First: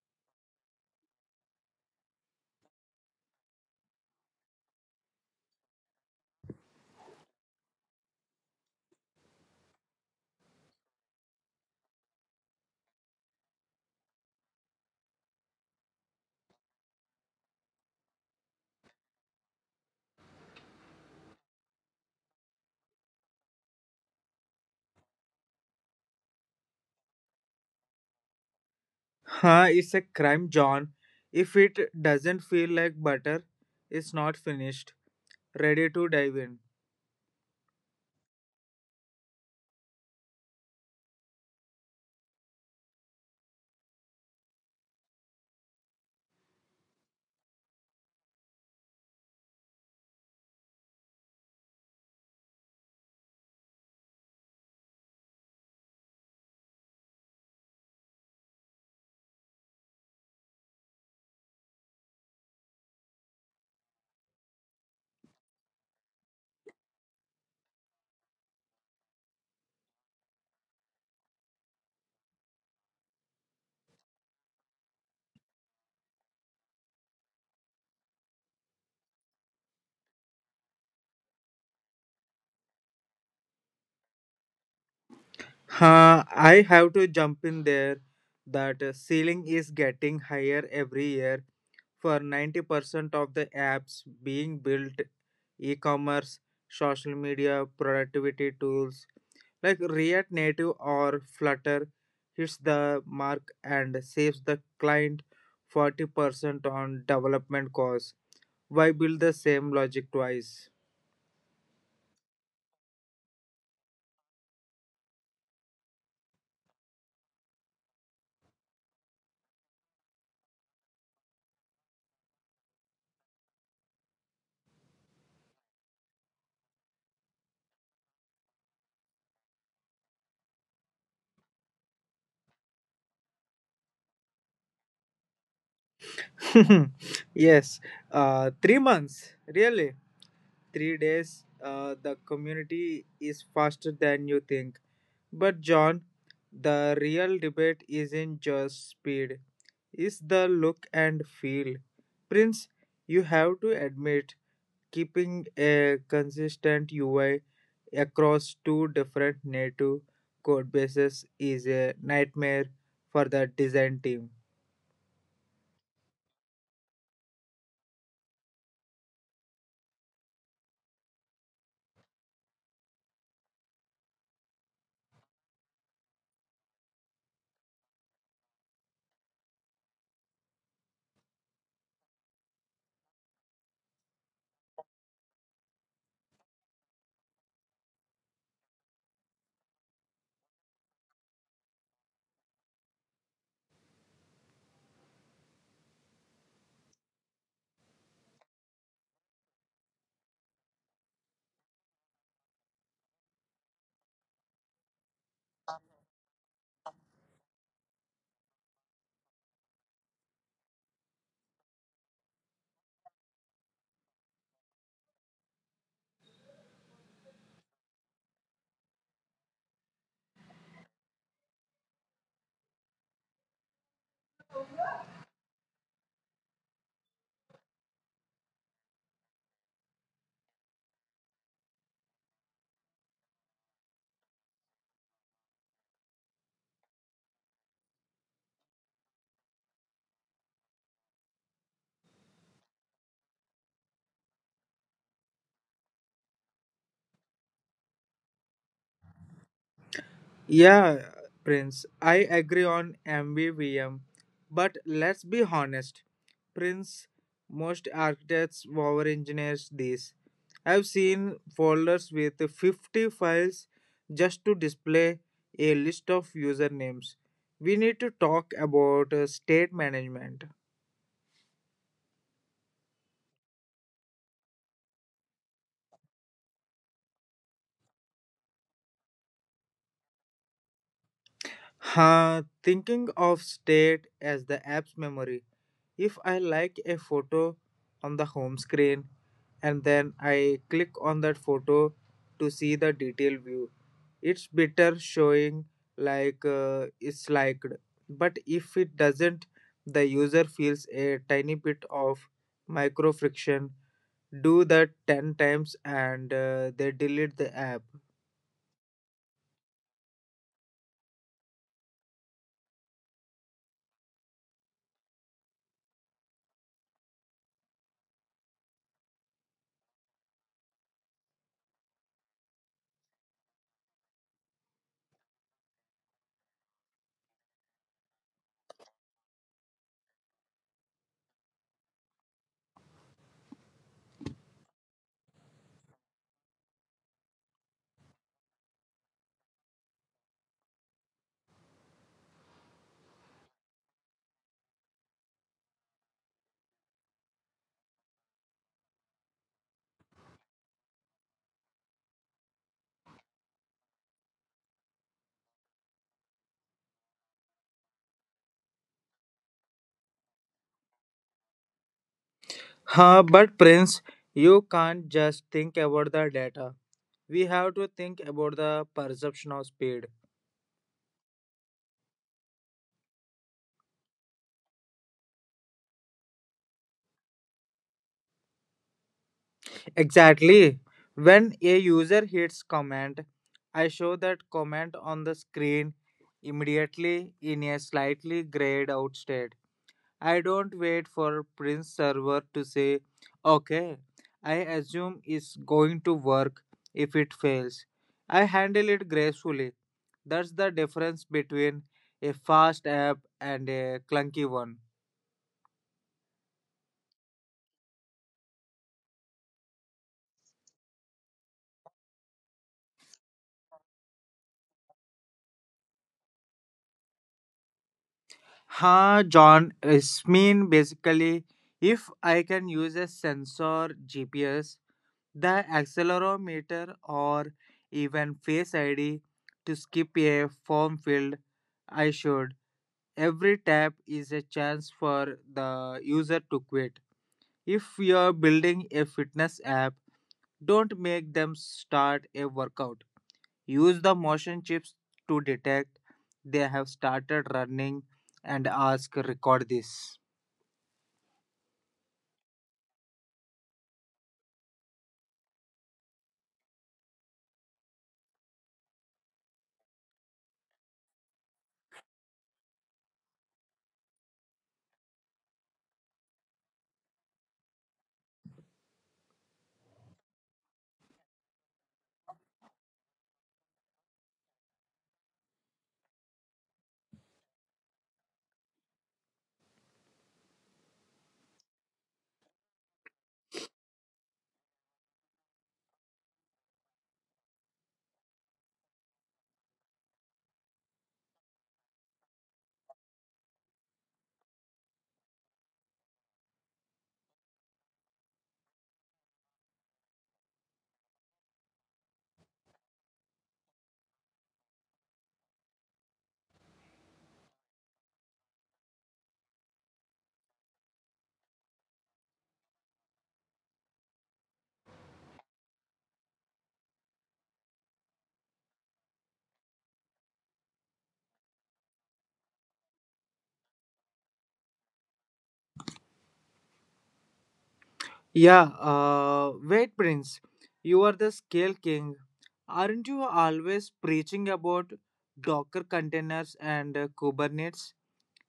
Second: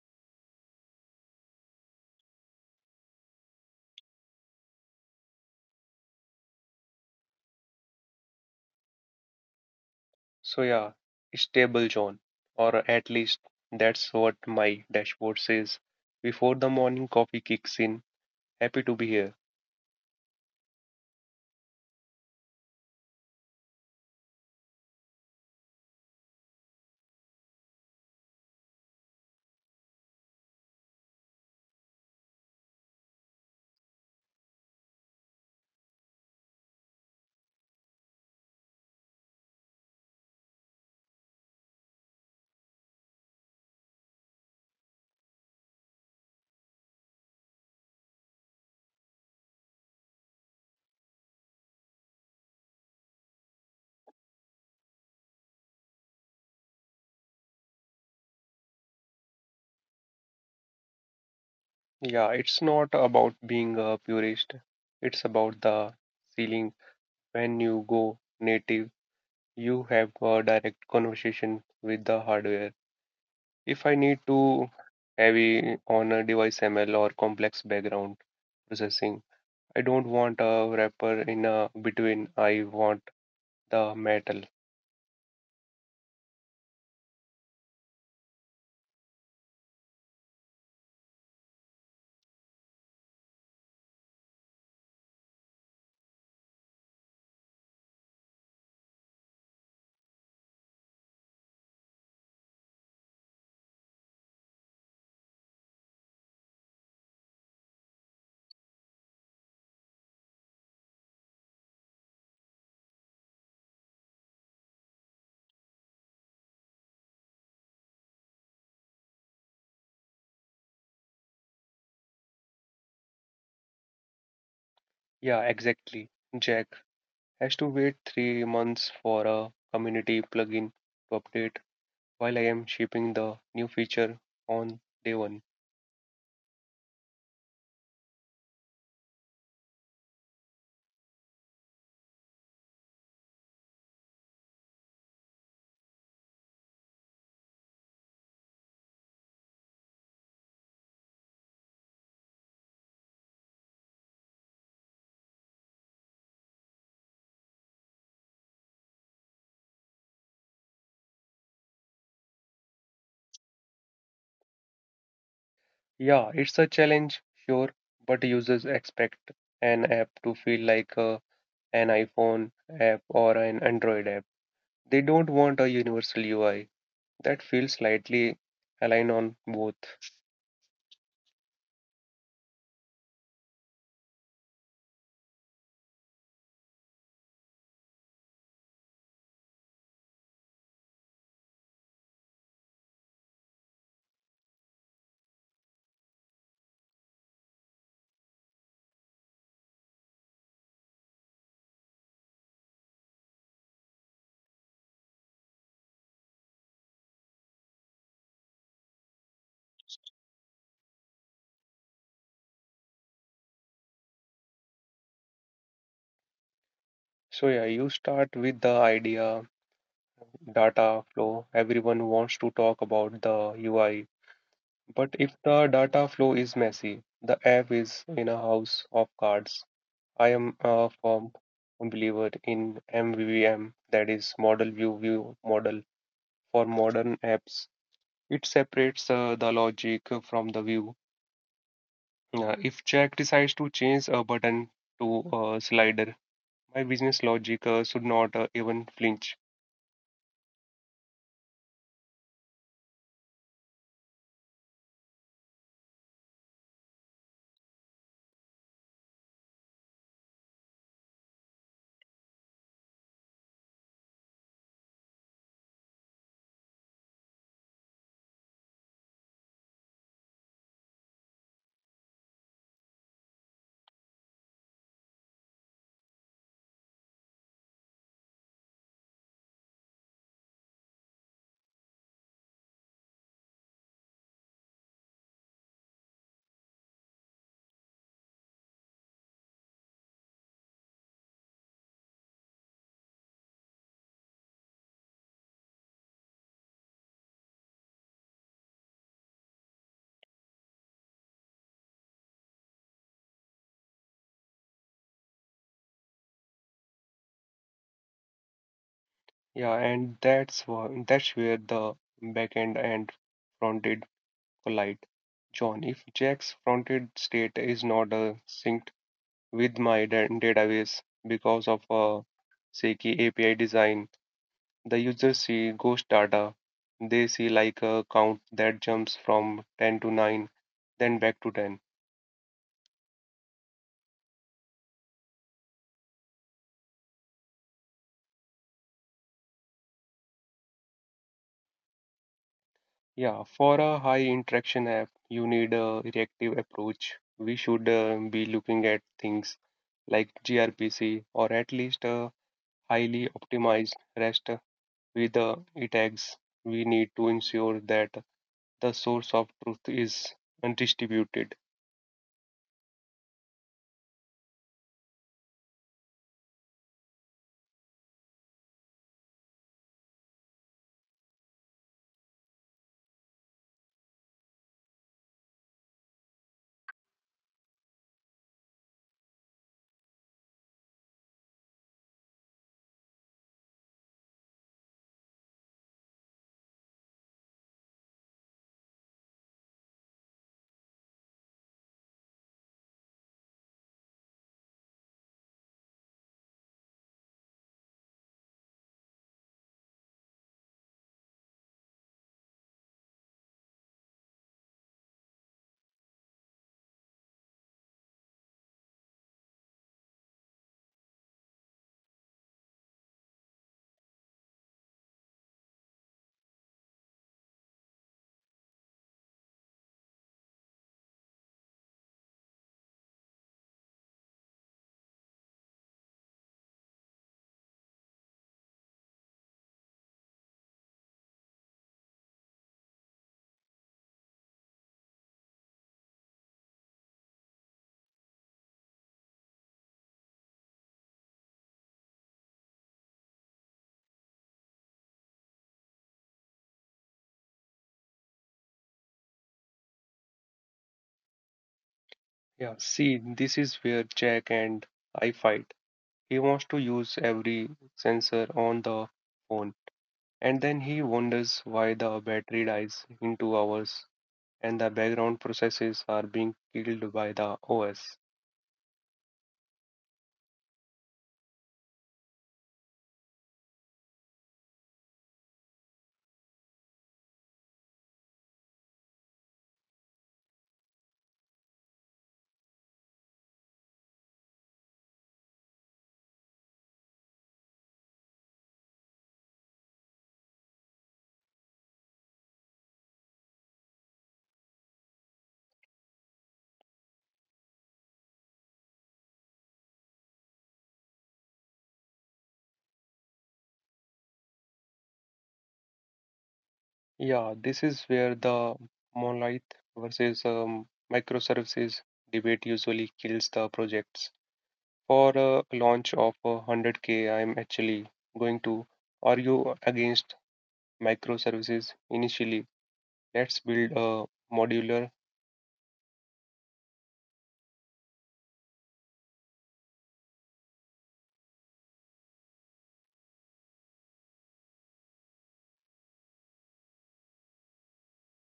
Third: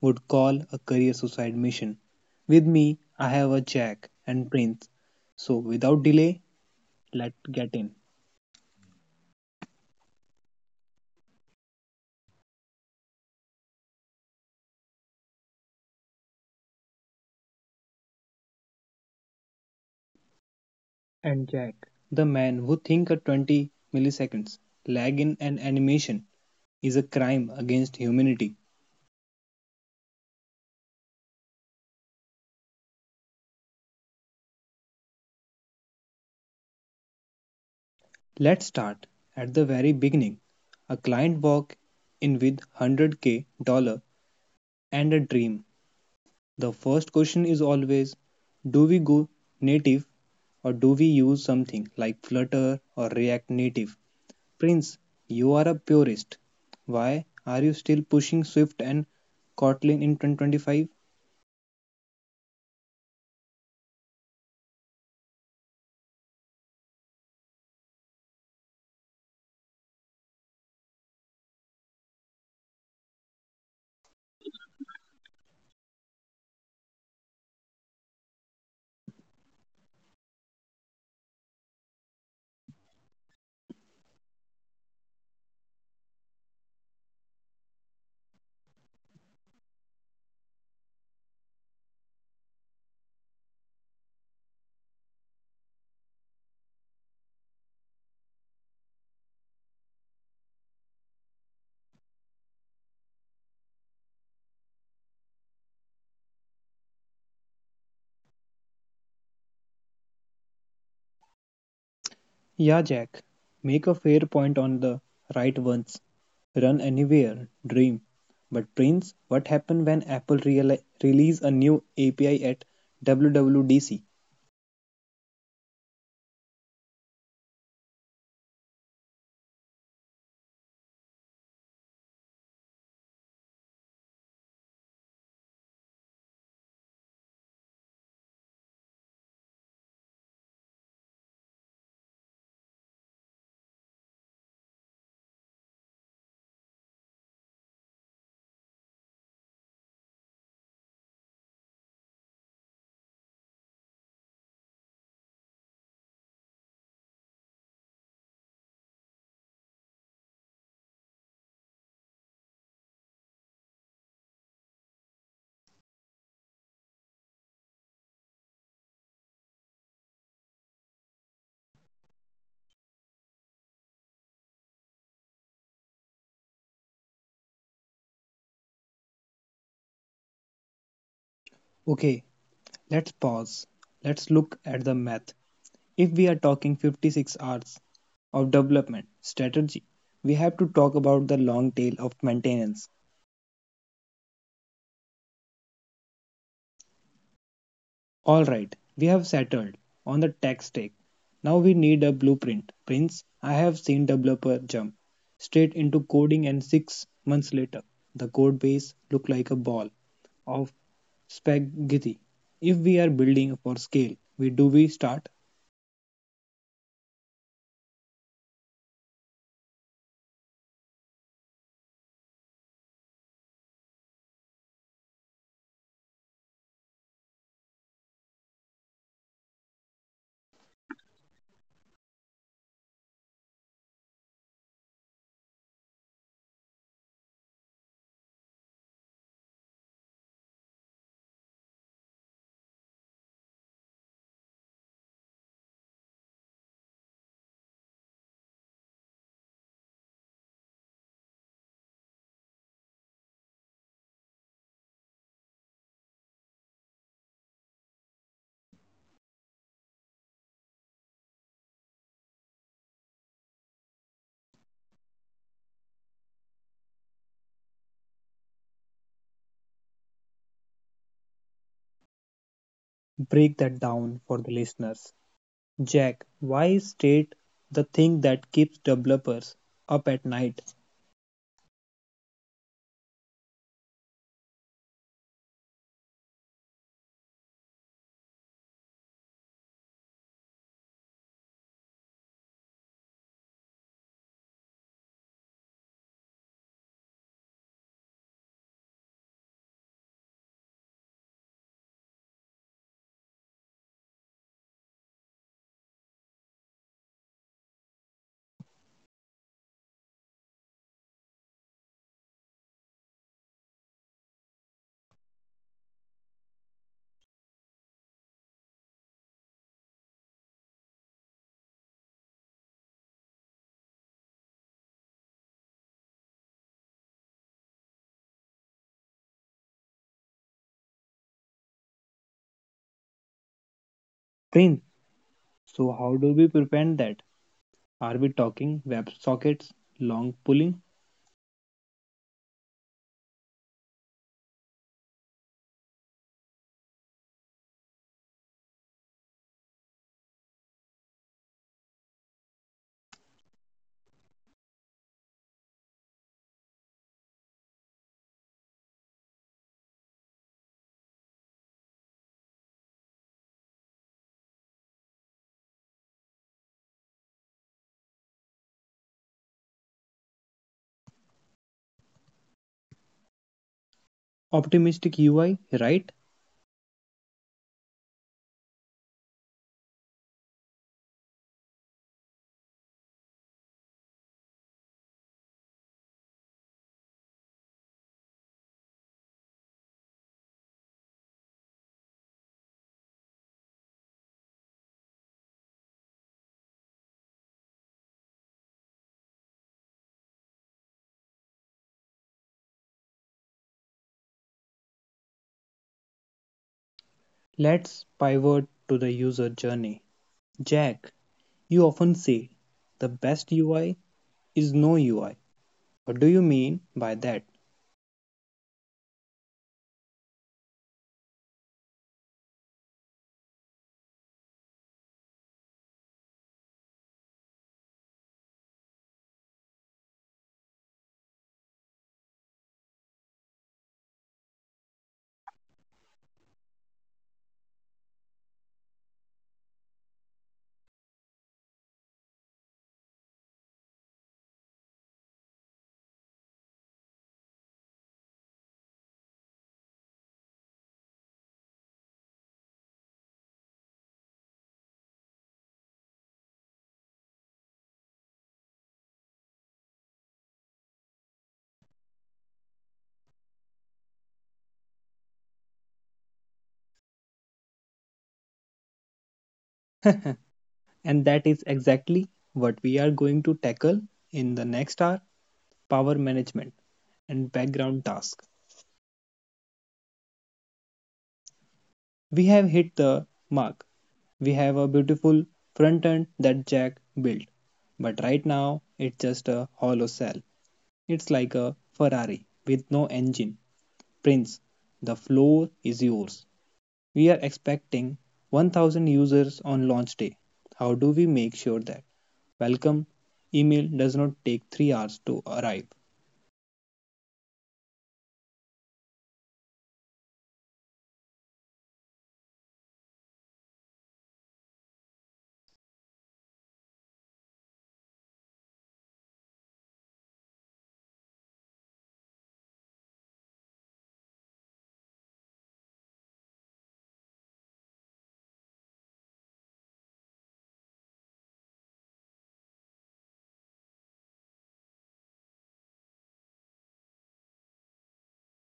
would call a career suicide mission. With me, I have a Jack and Prince. So, without delay, let's get in. So yeah, stable zone, or at least that's what my dashboard says. Before the morning coffee kicks in, happy to be here. And Jack, the man who thinks a 20 milliseconds lag in an animation is a crime against humanity. It's a crime, John. If it doesn't feel like butter, it's not finished. Ready to dive in. Let's start at the very beginning. A client walk in with 100K dollar and a dream. The first question is always do we go native or do we use something like Flutter or React Native? Prince, you are a purist. Why are you still pushing Swift and Kotlin in 2025? Yeah, it's not about being a purist. It's about the feeling when you go native, you have a direct conversation with the hardware. If I need to heavy on a device ML or complex background processing, I don't want a wrapper in a between. I want the metal. I have to jump in there. That ceiling is getting higher every year. For 90% of the apps being built, e commerce, social media, productivity tools like React Native or Flutter hits the mark and saves the client 40% on development costs. Why build the same logic twice? Yeah, Jack, make a fair point on the right ones. Run anywhere, dream. But Prince, what happened when Apple release a new API at WWDC? Yeah, exactly. Jack has to wait 3 months for a community plugin to update while I am shipping the new feature on day one. yes, 3 months, really. 3 days, the community is faster than you think. But, John, the real debate isn't just speed, it's the look and feel. Prince, you have to admit, keeping a consistent UI across two different native code bases is a nightmare for the design team. Yeah, it's a challenge, sure, but users expect an app to feel like an iPhone app or an Android app. They don't want a universal UI that feels slightly aligned on both. Okay, let's pause. Let's look at the math. If we are talking 56 hours of development strategy, we have to talk about the long tail of maintenance. All right, we have settled on the tech stack. Now we need a blueprint. Prince, I have seen developer jump straight into coding and 6 months later the code base look like a ball of spaghetti. If we are building for scale, we do we start So, yeah, you start with the idea, data flow. Everyone wants to talk about the UI. But if the data flow is messy, the app is in a house of cards. I am a firm believer in MVVM, that is model view view model for modern apps. It separates the logic from the view. If Jack decides to change a button to a slider, my business logic should not even flinch. Yeah, Prince, I agree on MVVM, but let's be honest. Prince, most architects over engineers these. I've seen folders with 50 files just to display a list of usernames. We need to talk about state management. break that down for the listeners. Jack, why is state the thing that keeps developers up at night? Thinking of state as the app's memory. If I like a photo on the home screen and then I click on that photo to see the detail view, it's better showing it's liked. But if it doesn't, the user feels a tiny bit of micro friction. Do that 10 times and they delete the app. Yeah, and that's where the backend and fronted polite. John, if Jack's fronted state is not synced with my database because of a shaky API design, the users see ghost data. They see like a count that jumps from 10 to 9, then back to 10. Prince, so how do we prevent that? Are we talking WebSockets, long pulling, Yeah, for a high interaction app, you need a reactive approach. We should be looking at things like gRPC or at least a highly optimized REST with the it acts, we need to ensure that the source of truth is undistributed. But Prince, you can't just think about the data. We have to think about the perception of speed. optimistic UI, right? Exactly. When a user hits comment, I show that comment on the screen immediately in a slightly grayed out state. I don't wait for Prince server to say, okay, I assume it's going to work if it fails. I handle it gracefully. That's the difference between a fast app and a clunky one. Let's pivot to the user journey. Jack, you often say the best UI is no UI. What do you mean by that? John, it's mean basically, if I can use a sensor, GPS, the accelerometer, or even Face ID to skip a form field, I should. Every tap is a chance for the user to quit. If you're building a fitness app, don't make them start a workout. Use the motion chips to detect they have started running and ask record this. Yeah, see, this is where Jack and I fight. He wants to use every sensor on the phone, and then he wonders why the battery dies in 2 hours and the background processes are being killed by the OS. And that is exactly what we are going to tackle in the next hour, power management and background tasks. We have hit the mark. We have a beautiful front end that Jack built, but right now it's just a hollow shell. It's like a Ferrari with no engine. Prince, the floor is yours. We are expecting 1000 users on launch day. How do we make sure that welcome email does not take 3 hours to arrive? Yeah, this is where the monolith versus microservices debate usually kills the projects. For a launch of a 100K, I'm actually going to argue against microservices initially. Let's build a modular. Yeah, Wait, Prince. You are the scale king. Aren't you always preaching about Docker containers and Kubernetes?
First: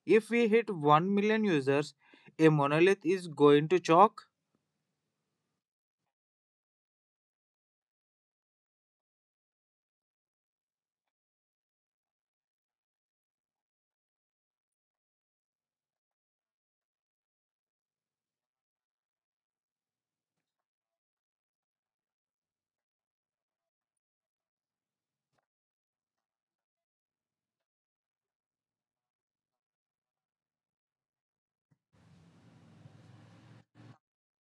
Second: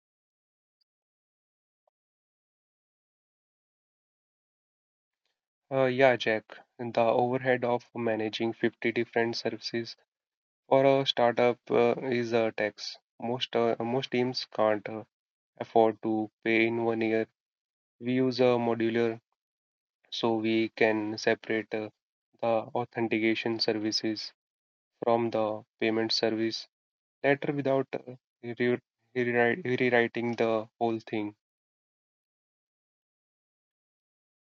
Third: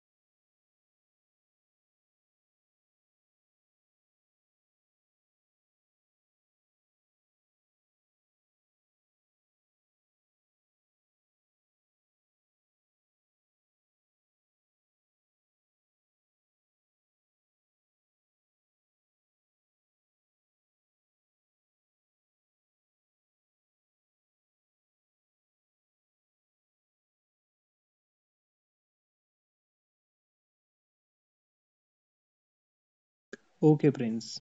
If we hit 1 million users, a monolith is going to choke. Yeah, Jack, the overhead of managing 50 different services for a startup is a tax. Most teams can't afford to pay in 1 year. We use a modular so we can separate the authentication services from the payment service letter without uh, re- rewrite- rewriting the whole thing. Okay, Prince,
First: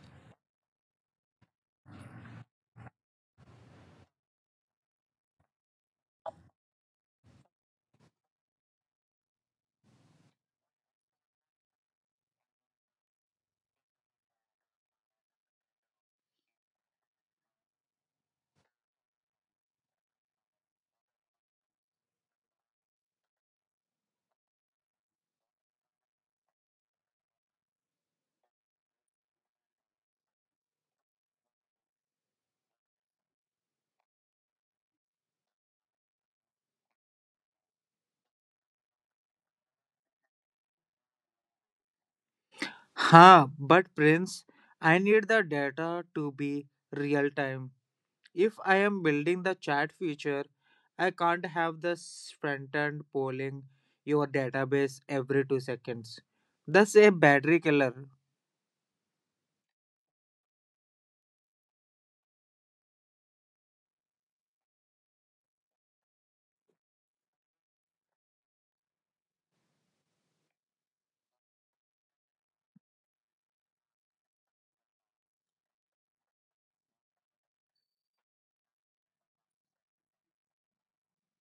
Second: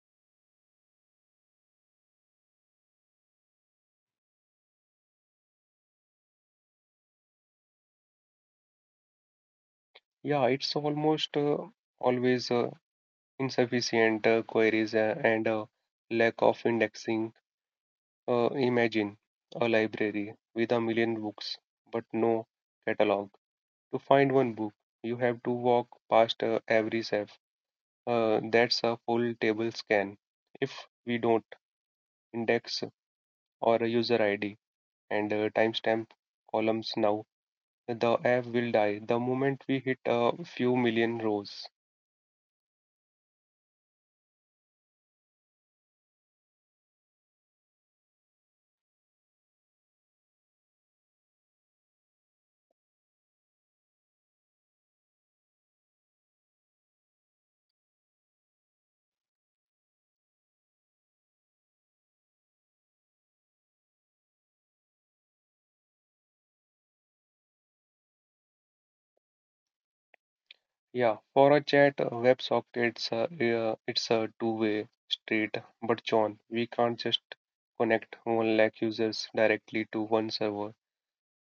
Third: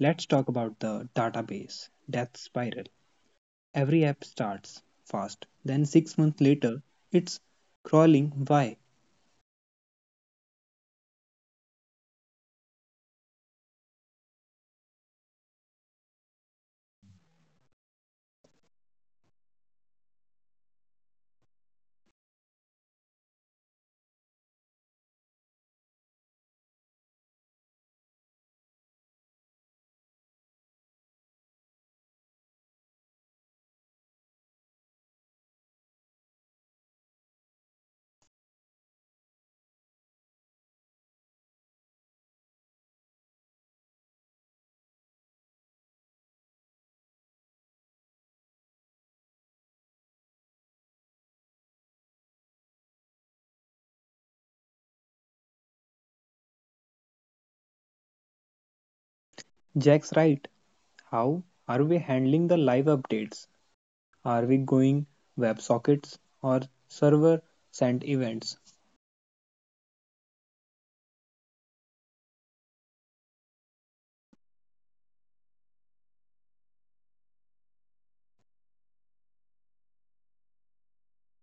let's talk about the database death spiral. Every app starts fast, then 6 months later, it's crawling. Why? Yeah, it's almost always insufficient queries and lack of indexing. Imagine a library with 1,000,000 books, but no catalog. To find one book, you have to walk past every shelf. That's a full table scan. If we don't index or a user ID and timestamp columns now, the app will die the moment we hit a few million rows. But Prince, I need the data to be real time. If I am building the chat feature, I can't have the front end polling your database every 2 seconds. That's a battery killer. Jack's right. How are we handling the live updates? Are we going WebSockets or server sent events? Yeah, for a chat, WebSockets, it's a two-way street. But John, we can't just connect one lakh users directly to one server.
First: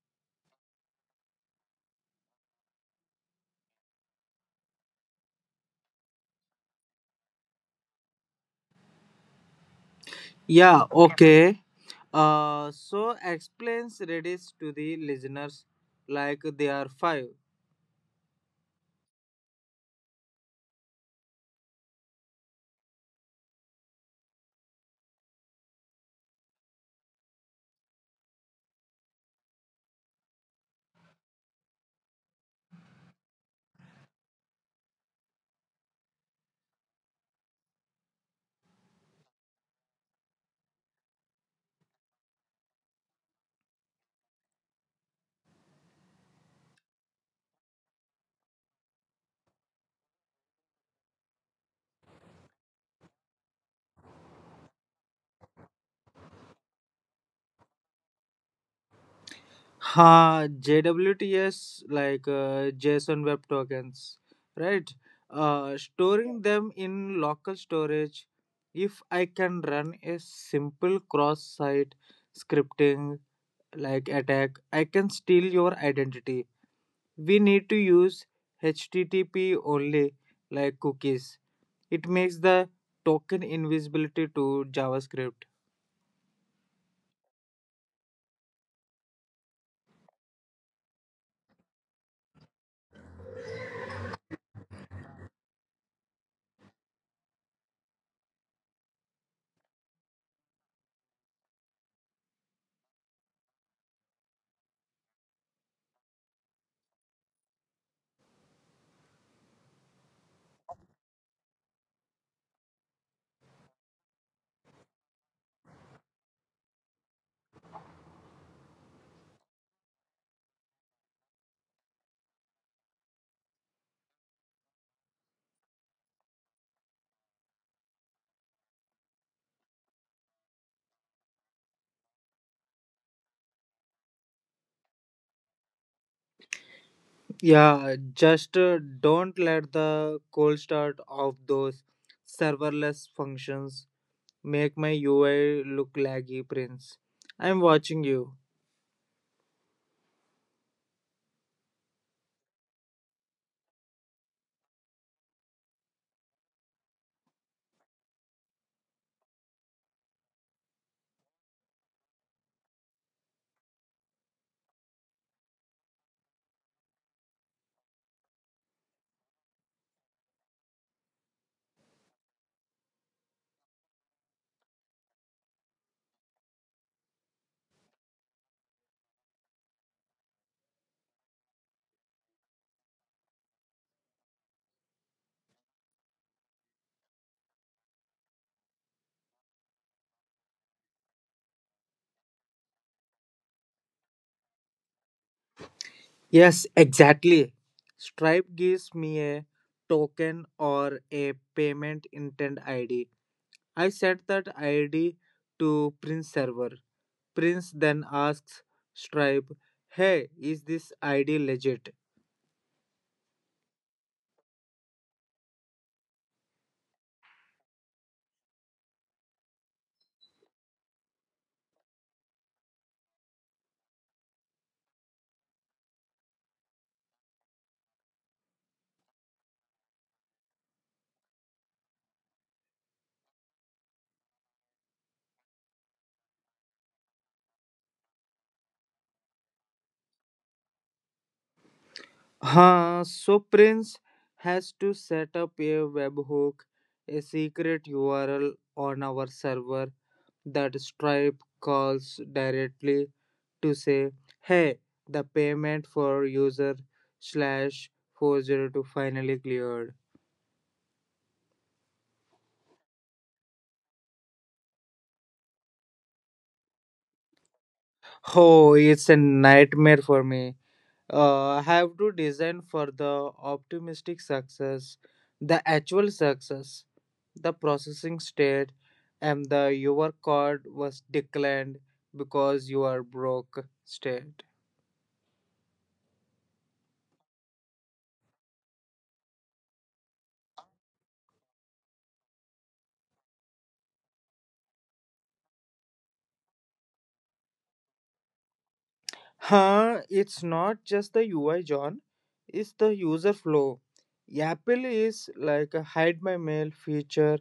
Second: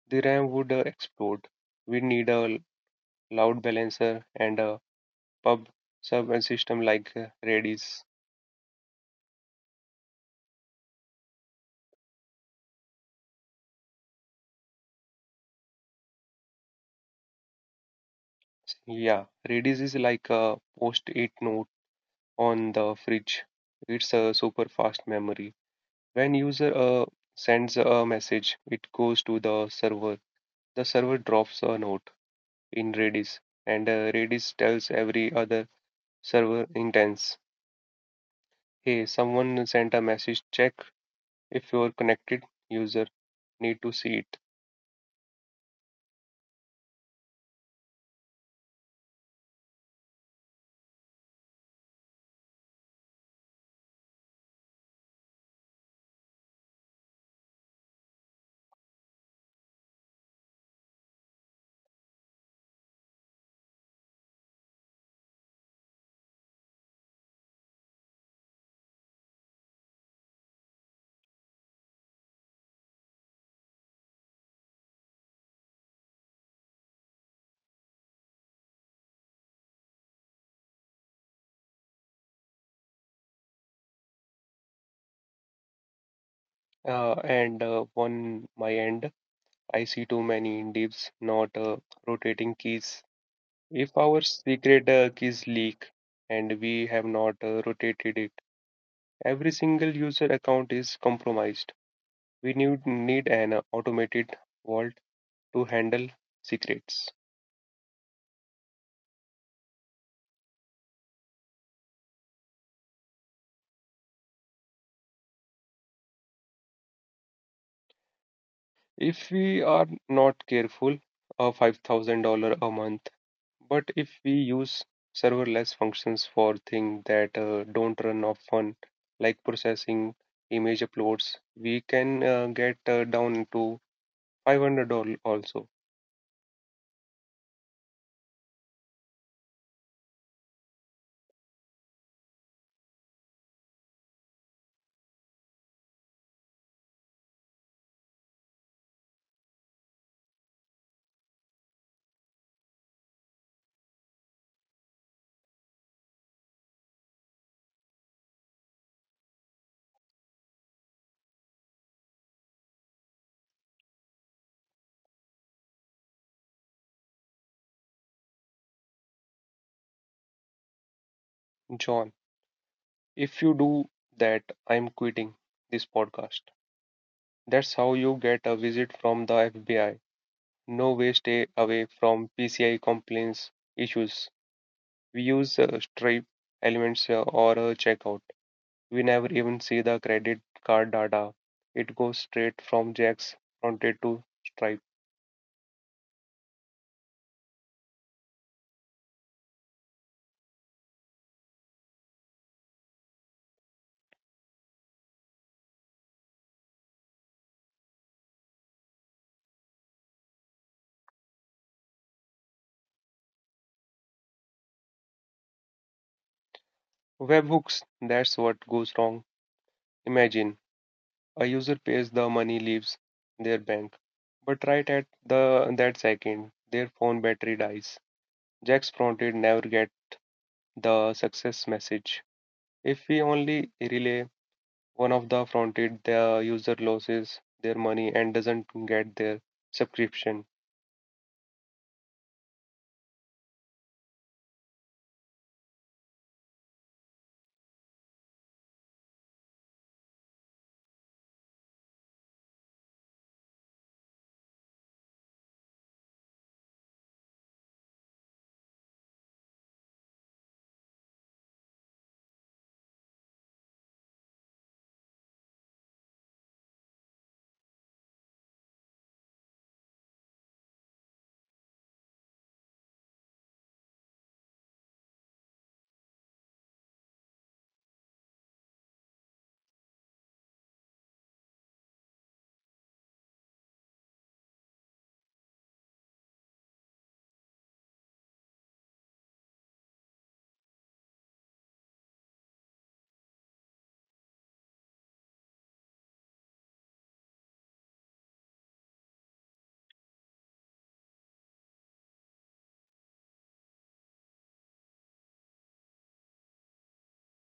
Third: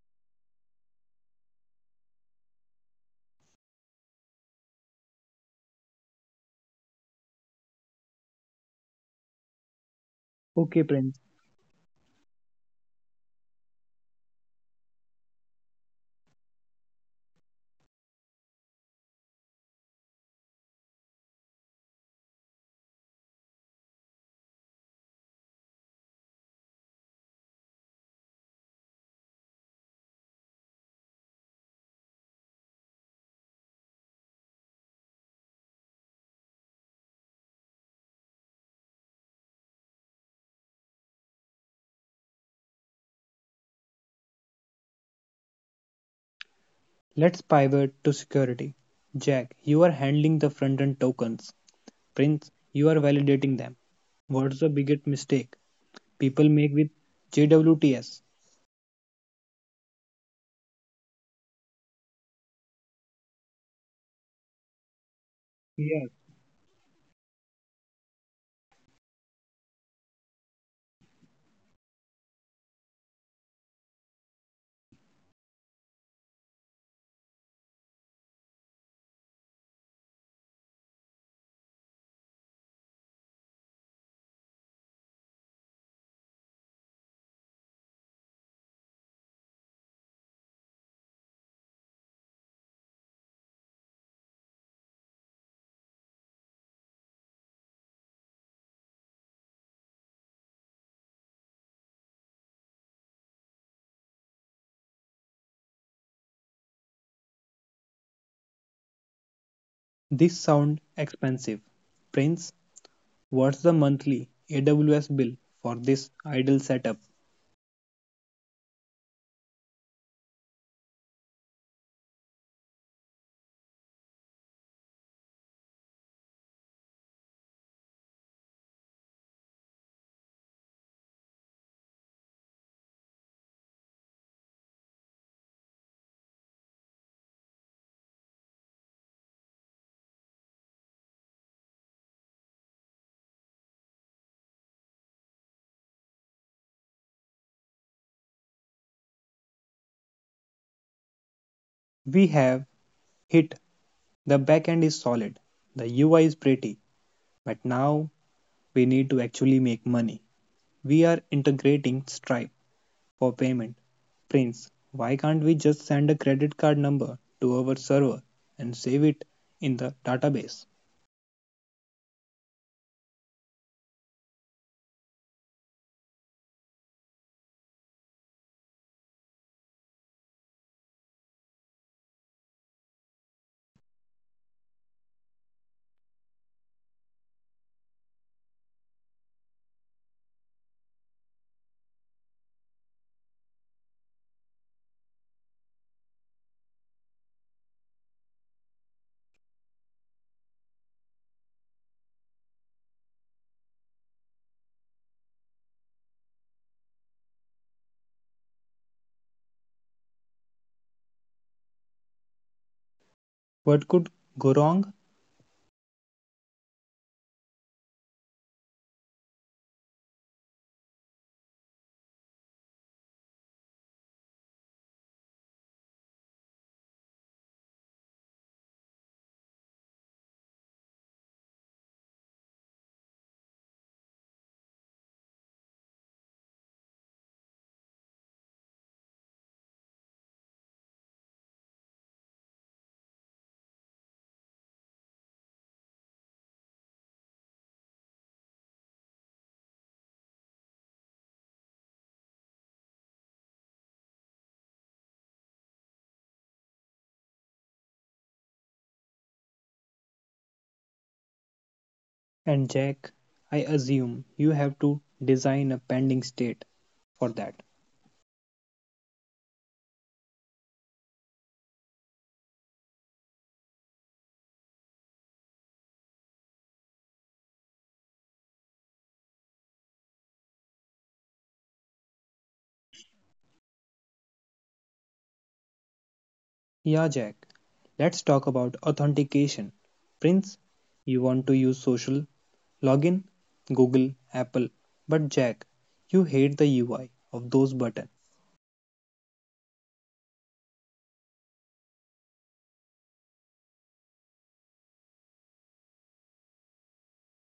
The RAM would explode. We need a load balancer and a pub sub system like Redis. Okay, Yeah, Prince, okay. So explains Redis to the listeners like they are five. Yeah, Redis is like a post-it note on the fridge. It's a super fast memory. When user sends a message, it goes to the server. The server drops a note in Redis, and Redis tells every other server instance, "Hey, someone sent a message. Check if your connected user need to see it." let's pivot to security. Jack, you are handling the front end tokens. Prince, you are validating them. What's the biggest mistake people make with JWTS? JWTs JSON Web Tokens, right? Yes. Storing them in local storage. If I can run a simple cross site scripting like attack, I can steal your identity. We need to use HTTP only like cookies. It makes the token invisibility to JavaScript. And on my end, I see too many divs, not rotating keys. If our secret keys leak and we have not rotated it, every single user account is compromised. We need an automated vault to handle secrets. This sounds expensive. Prince, what's the monthly AWS bill for this idle setup? If we are not careful, a $5,000 a month. But if we use serverless functions for things that don't run often, like processing image uploads, we can get down to $500 also. Yeah, just Don't let the cold start of those serverless functions make my UI look laggy, Prince. I'm watching you. We have hit the backend is solid, the UI is pretty, but now we need to actually make money. We are integrating Stripe for payment. Prince, why can't we just send a credit card number to our server and save it in the database? John, if you do that, I'm quitting this podcast. That's how you get a visit from the FBI. No way, stay away from PCI compliance issues. We use Stripe elements or a checkout. We never even see the credit card data. It goes straight from Jack's fronted to Stripe. Yes, exactly. Stripe gives me a token or a payment intent ID. I set that ID to Prince server. Prince then asks Stripe, "Hey, is this ID legit?" What could go wrong? Webhooks, that's what goes wrong. Imagine a user pays the money leaves their bank, but right at the that second, their phone battery dies. Jack's fronted never get the success message. If we only rely one of the fronted the user loses their money and doesn't get their subscription. So Prince has to set up a webhook, a secret URL on our server that Stripe calls directly to say, "Hey, the payment for user slash 402 finally cleared." And Jack, I assume you have to design a pending state for that. Oh, it's a nightmare for me. Uh, have to design for the optimistic success, the actual success, the processing state, and the your card was declined because you are broke state. Yeah, Jack, let's talk about authentication. Prince, you want to use social login, Google, Apple, but Jack, you hate the UI of those buttons. It's not just the UI, John, it's the user flow. Apple is like a hide my mail feature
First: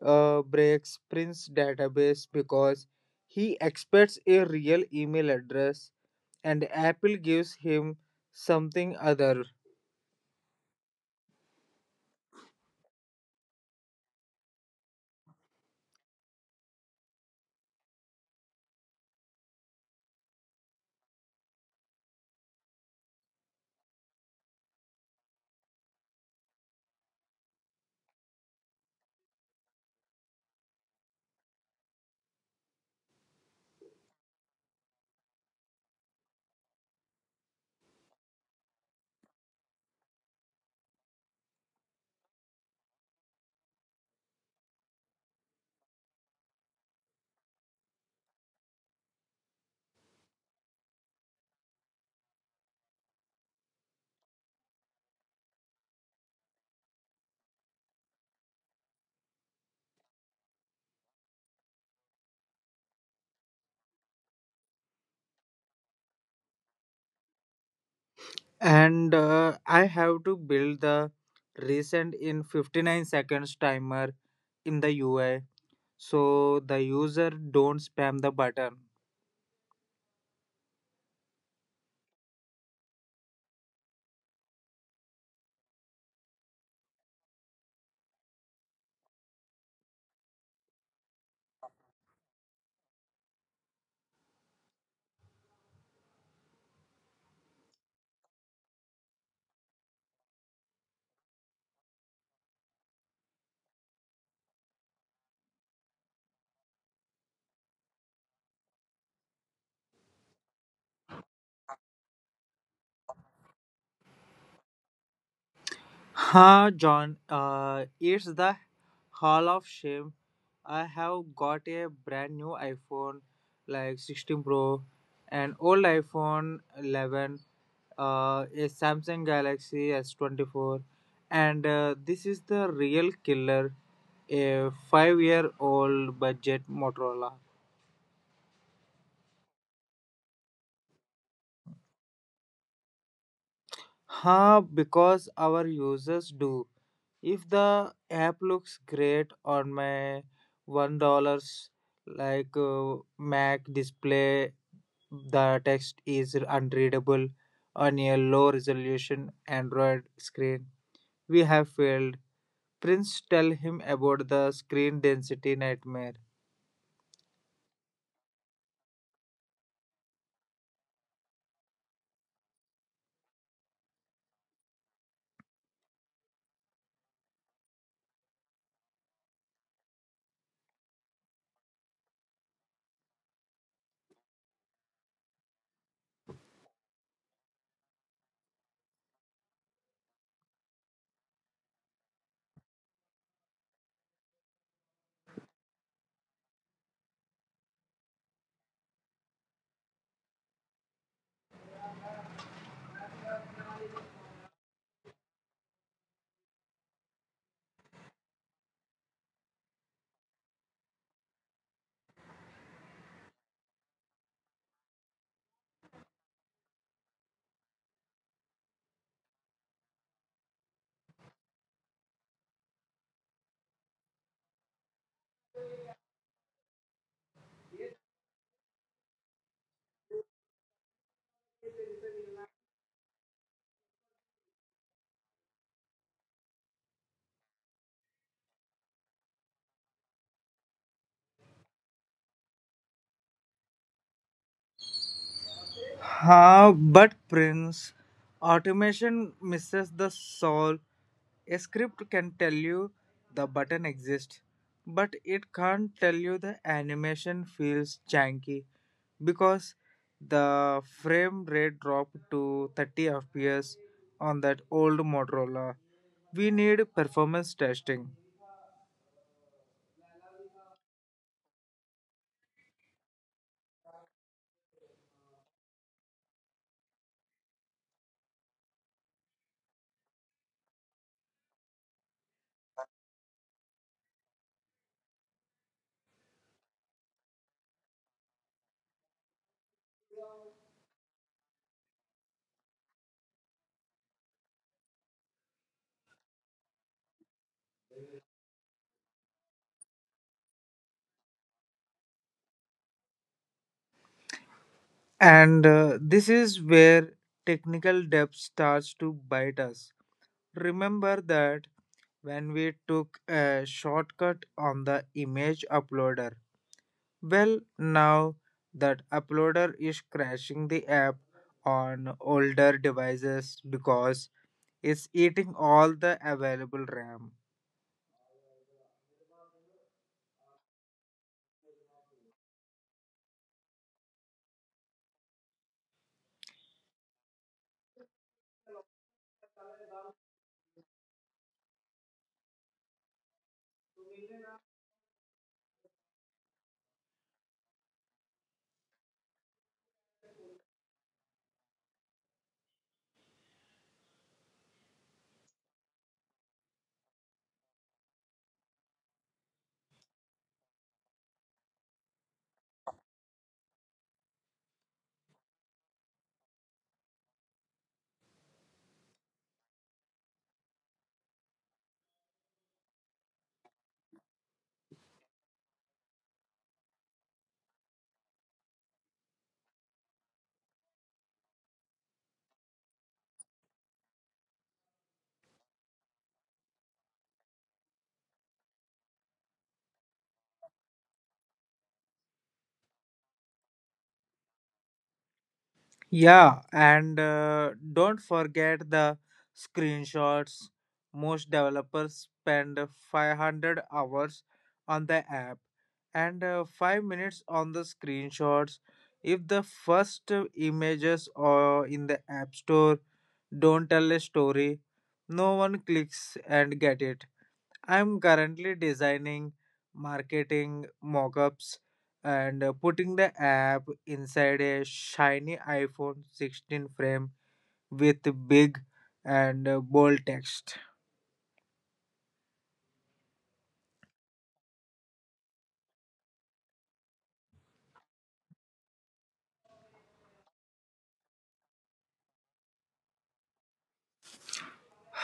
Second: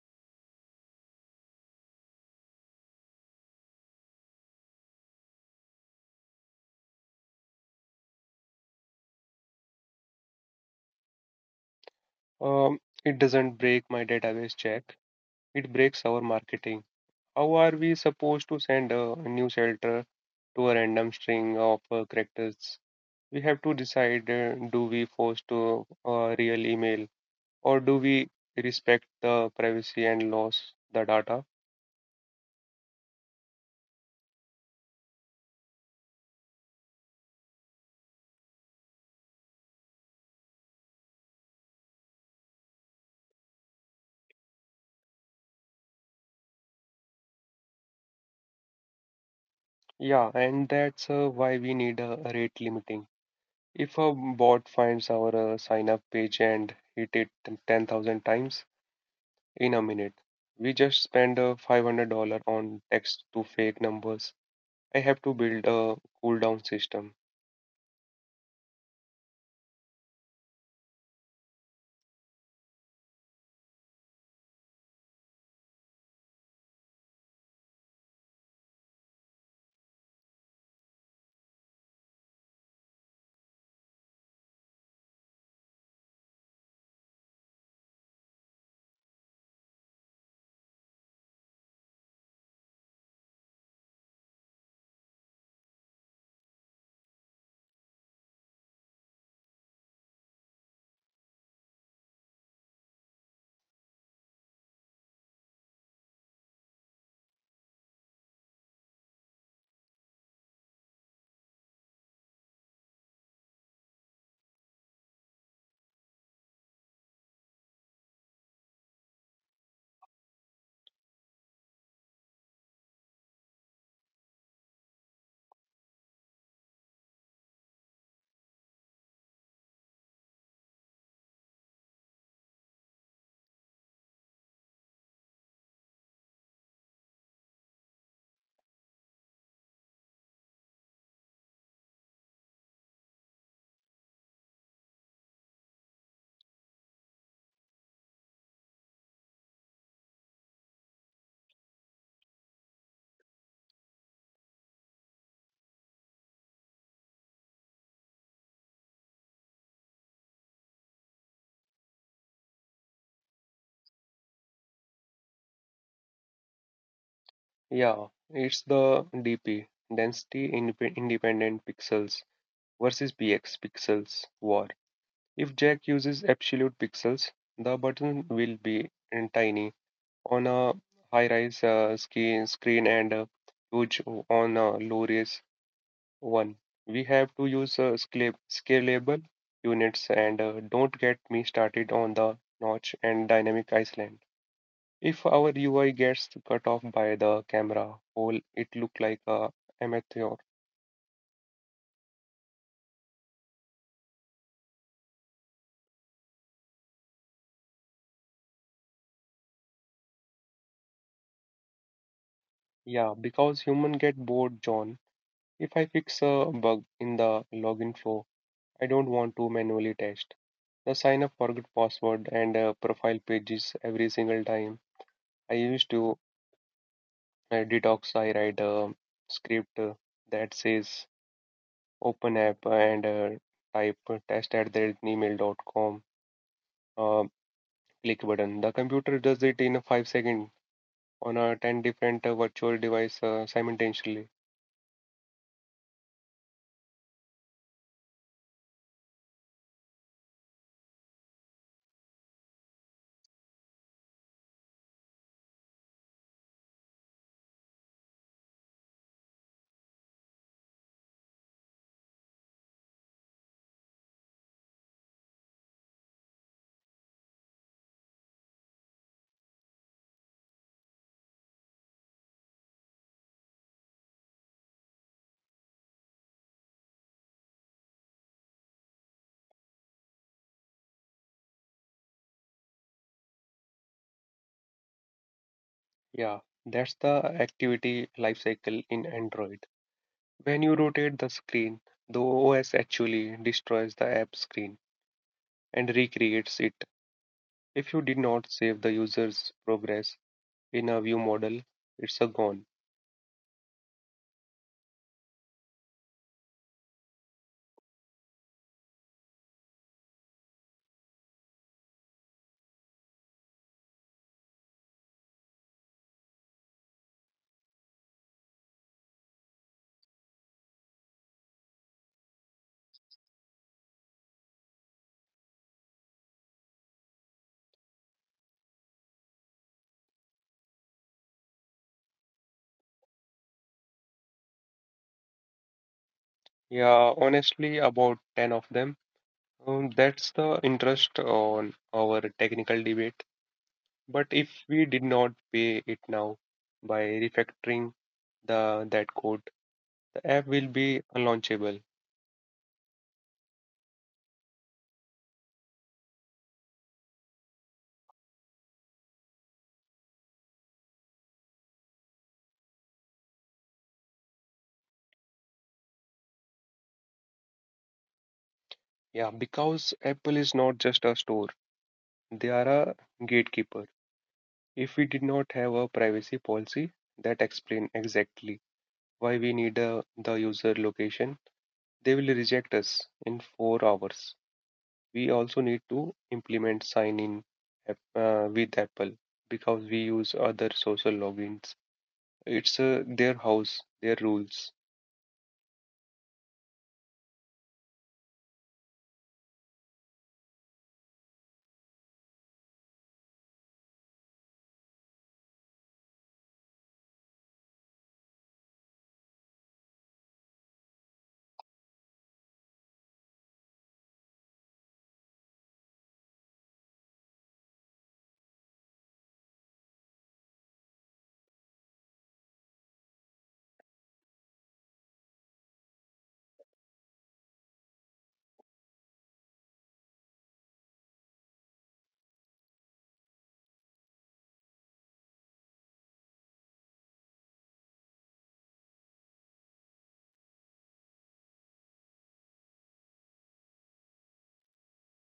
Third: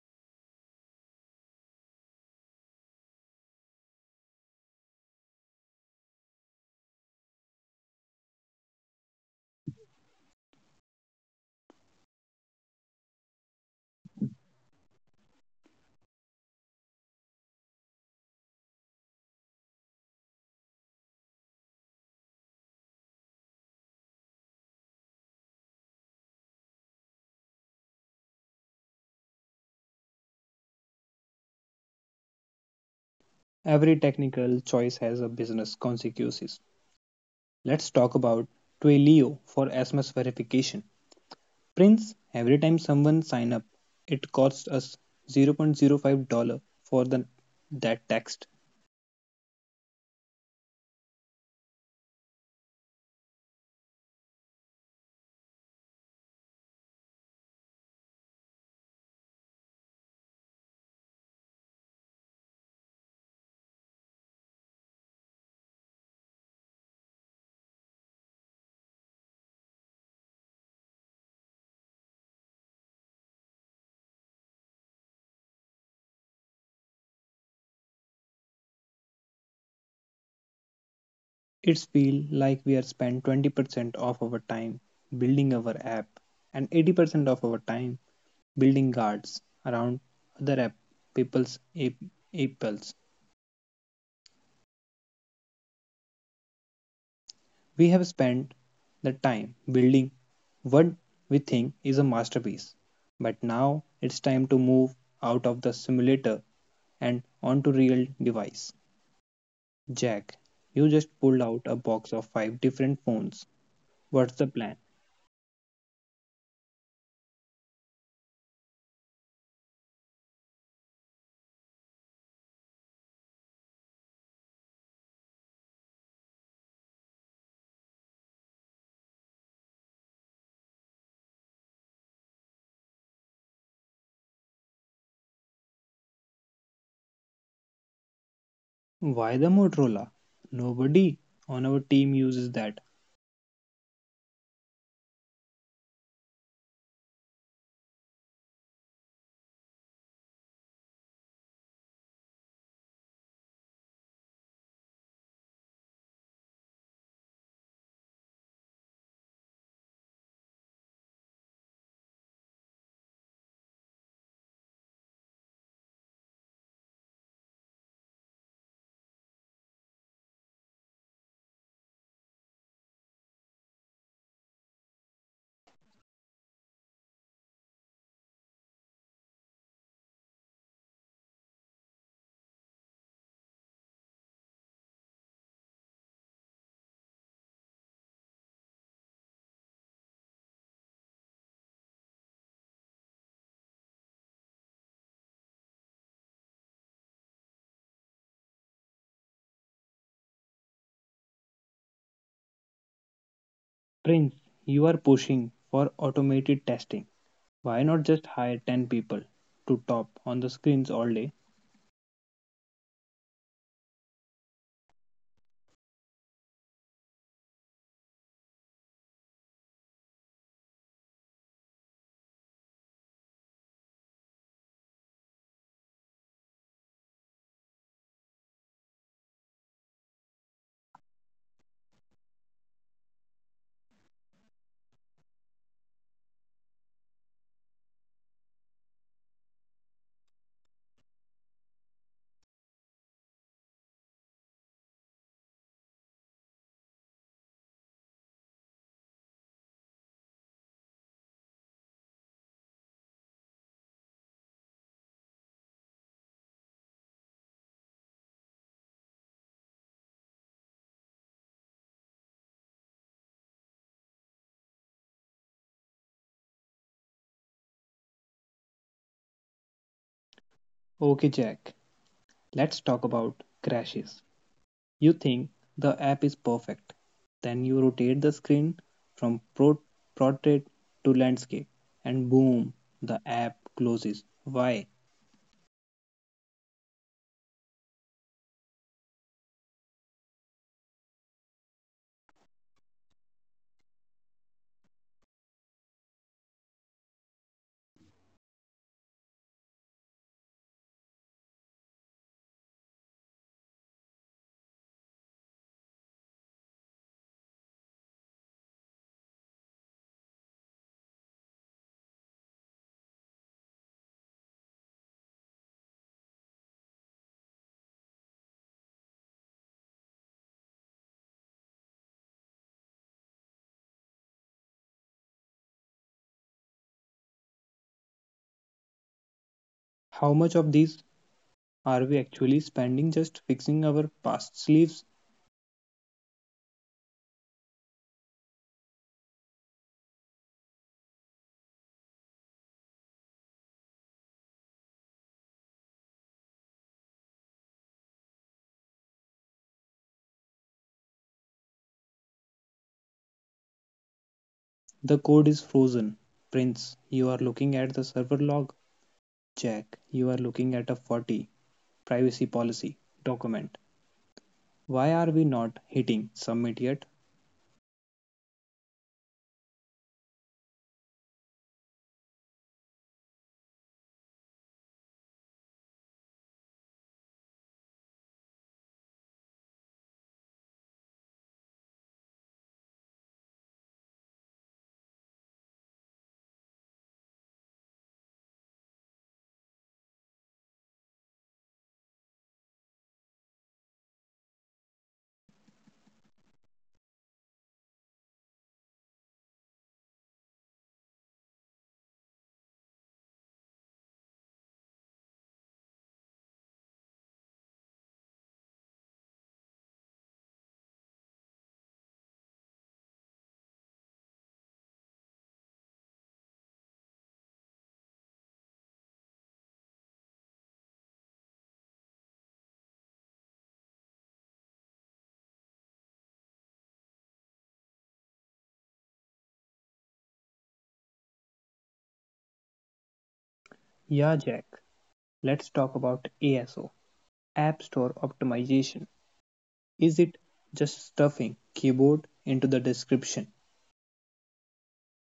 breaks Prince database because he expects a real email address and apple gives him something other It doesn't break my database check. It breaks our marketing. How are we supposed to send a new shelter to a random string of characters? We have to decide do we force to a real email or do we respect the privacy and lose the data? Every technical choice has a business consequences. Let's talk about Twilio for SMS verification. Prince, every time someone sign up, it costs us zero point zero $0.05 for the, that text. Yeah, and that's why we need a rate limiting. If a bot finds our sign up page and hit it 10,000 times in a minute, we just spend $500 on text to fake numbers. I have to build a cooldown system. and I have to build the recent in 59 seconds timer in the ui so the user don't spam the button It's feel like we are spend 20% of our time building our app and 80% of our time building guards around other app people's app, apples. We have spent the time building what we think is a masterpiece. But now it's time to move out of the simulator and onto real device. Jack, you just pulled out a box of five different phones. What's the plan? ha john it's the hall of shame I have got a brand new iphone like 16 pro an old iphone 11 a Samsung Galaxy S24, and this is the real killer, a five-year-old budget Motorola. Why the Motorola? Nobody on our team uses that. Because our users do. If the app looks great on my $1 Mac display, the text is unreadable on a low resolution Android screen. We have failed. Prince tell him about the screen density nightmare. Yeah, it's the DP, density independent pixels versus px pixels war. If Jack uses absolute pixels, the button will be in tiny on a high rise screen and huge on a low res one, we have to use scalable units and don't get me started on the notch and dynamic island. If our UI gets cut off by the camera hole, it look like a amateur. Prince, you are pushing for automated testing. Why not just hire 10 people to top on the screens all day? Yeah, because human get bored, John. If I fix a bug in the login flow, I don't want to manually test. The sign up forget password and profile pages every single time. I used to detox. I write a script that says open app and type test at the email.com. uh, Click button. The computer does it in 5 seconds on 10 different virtual device simultaneously. But Prince, automation misses the soul. A script can tell you the button exists, but it can't tell you the animation feels janky because the frame rate dropped to 30 fps on that old Motorola. We need performance testing. Okay, Jack, let's talk about crashes. You think the app is perfect. Then you rotate the screen from portrait to landscape, and boom, the app closes. Why? Yeah, that's the activity life cycle in Android. When you rotate the screen, the OS actually destroys the app screen and recreates it. If you did not save the user's progress in a view model, it's a gone. And this is where technical depth starts to bite us. Remember that when we took a shortcut on the image uploader. Well, now that uploader is crashing the app on older devices because it's eating all the available RAM. How much of these are we actually spending just fixing our past sleeves? Yeah, honestly, about 10 of them. That's the interest on our technical debate. But if we did not pay it now by refactoring the that code, the app will be unlaunchable. The code is frozen. Prince, you are looking at the server log. Jack, you are looking at a 40 privacy policy document. Why are we not hitting submit yet? Yeah, because Apple is not just a store; they are a gatekeeper. If we did not have a privacy policy that explain exactly why we need the user location, they will reject us in 4 hours. We also need to implement sign in with Apple because we use other social logins. It's their house, their rules. Yeah, and don't forget the screenshots. Most developers spend 500 hours on the app and 5 minutes on the screenshots. If the first images or in the App Store don't tell a story, no one clicks and get it. I'm currently designing marketing mockups and putting the app inside a shiny iPhone 16 frame with big and bold text. Yeah, Jack, let's talk about ASO, App Store Optimization. Is it just stuffing keyboard into the description?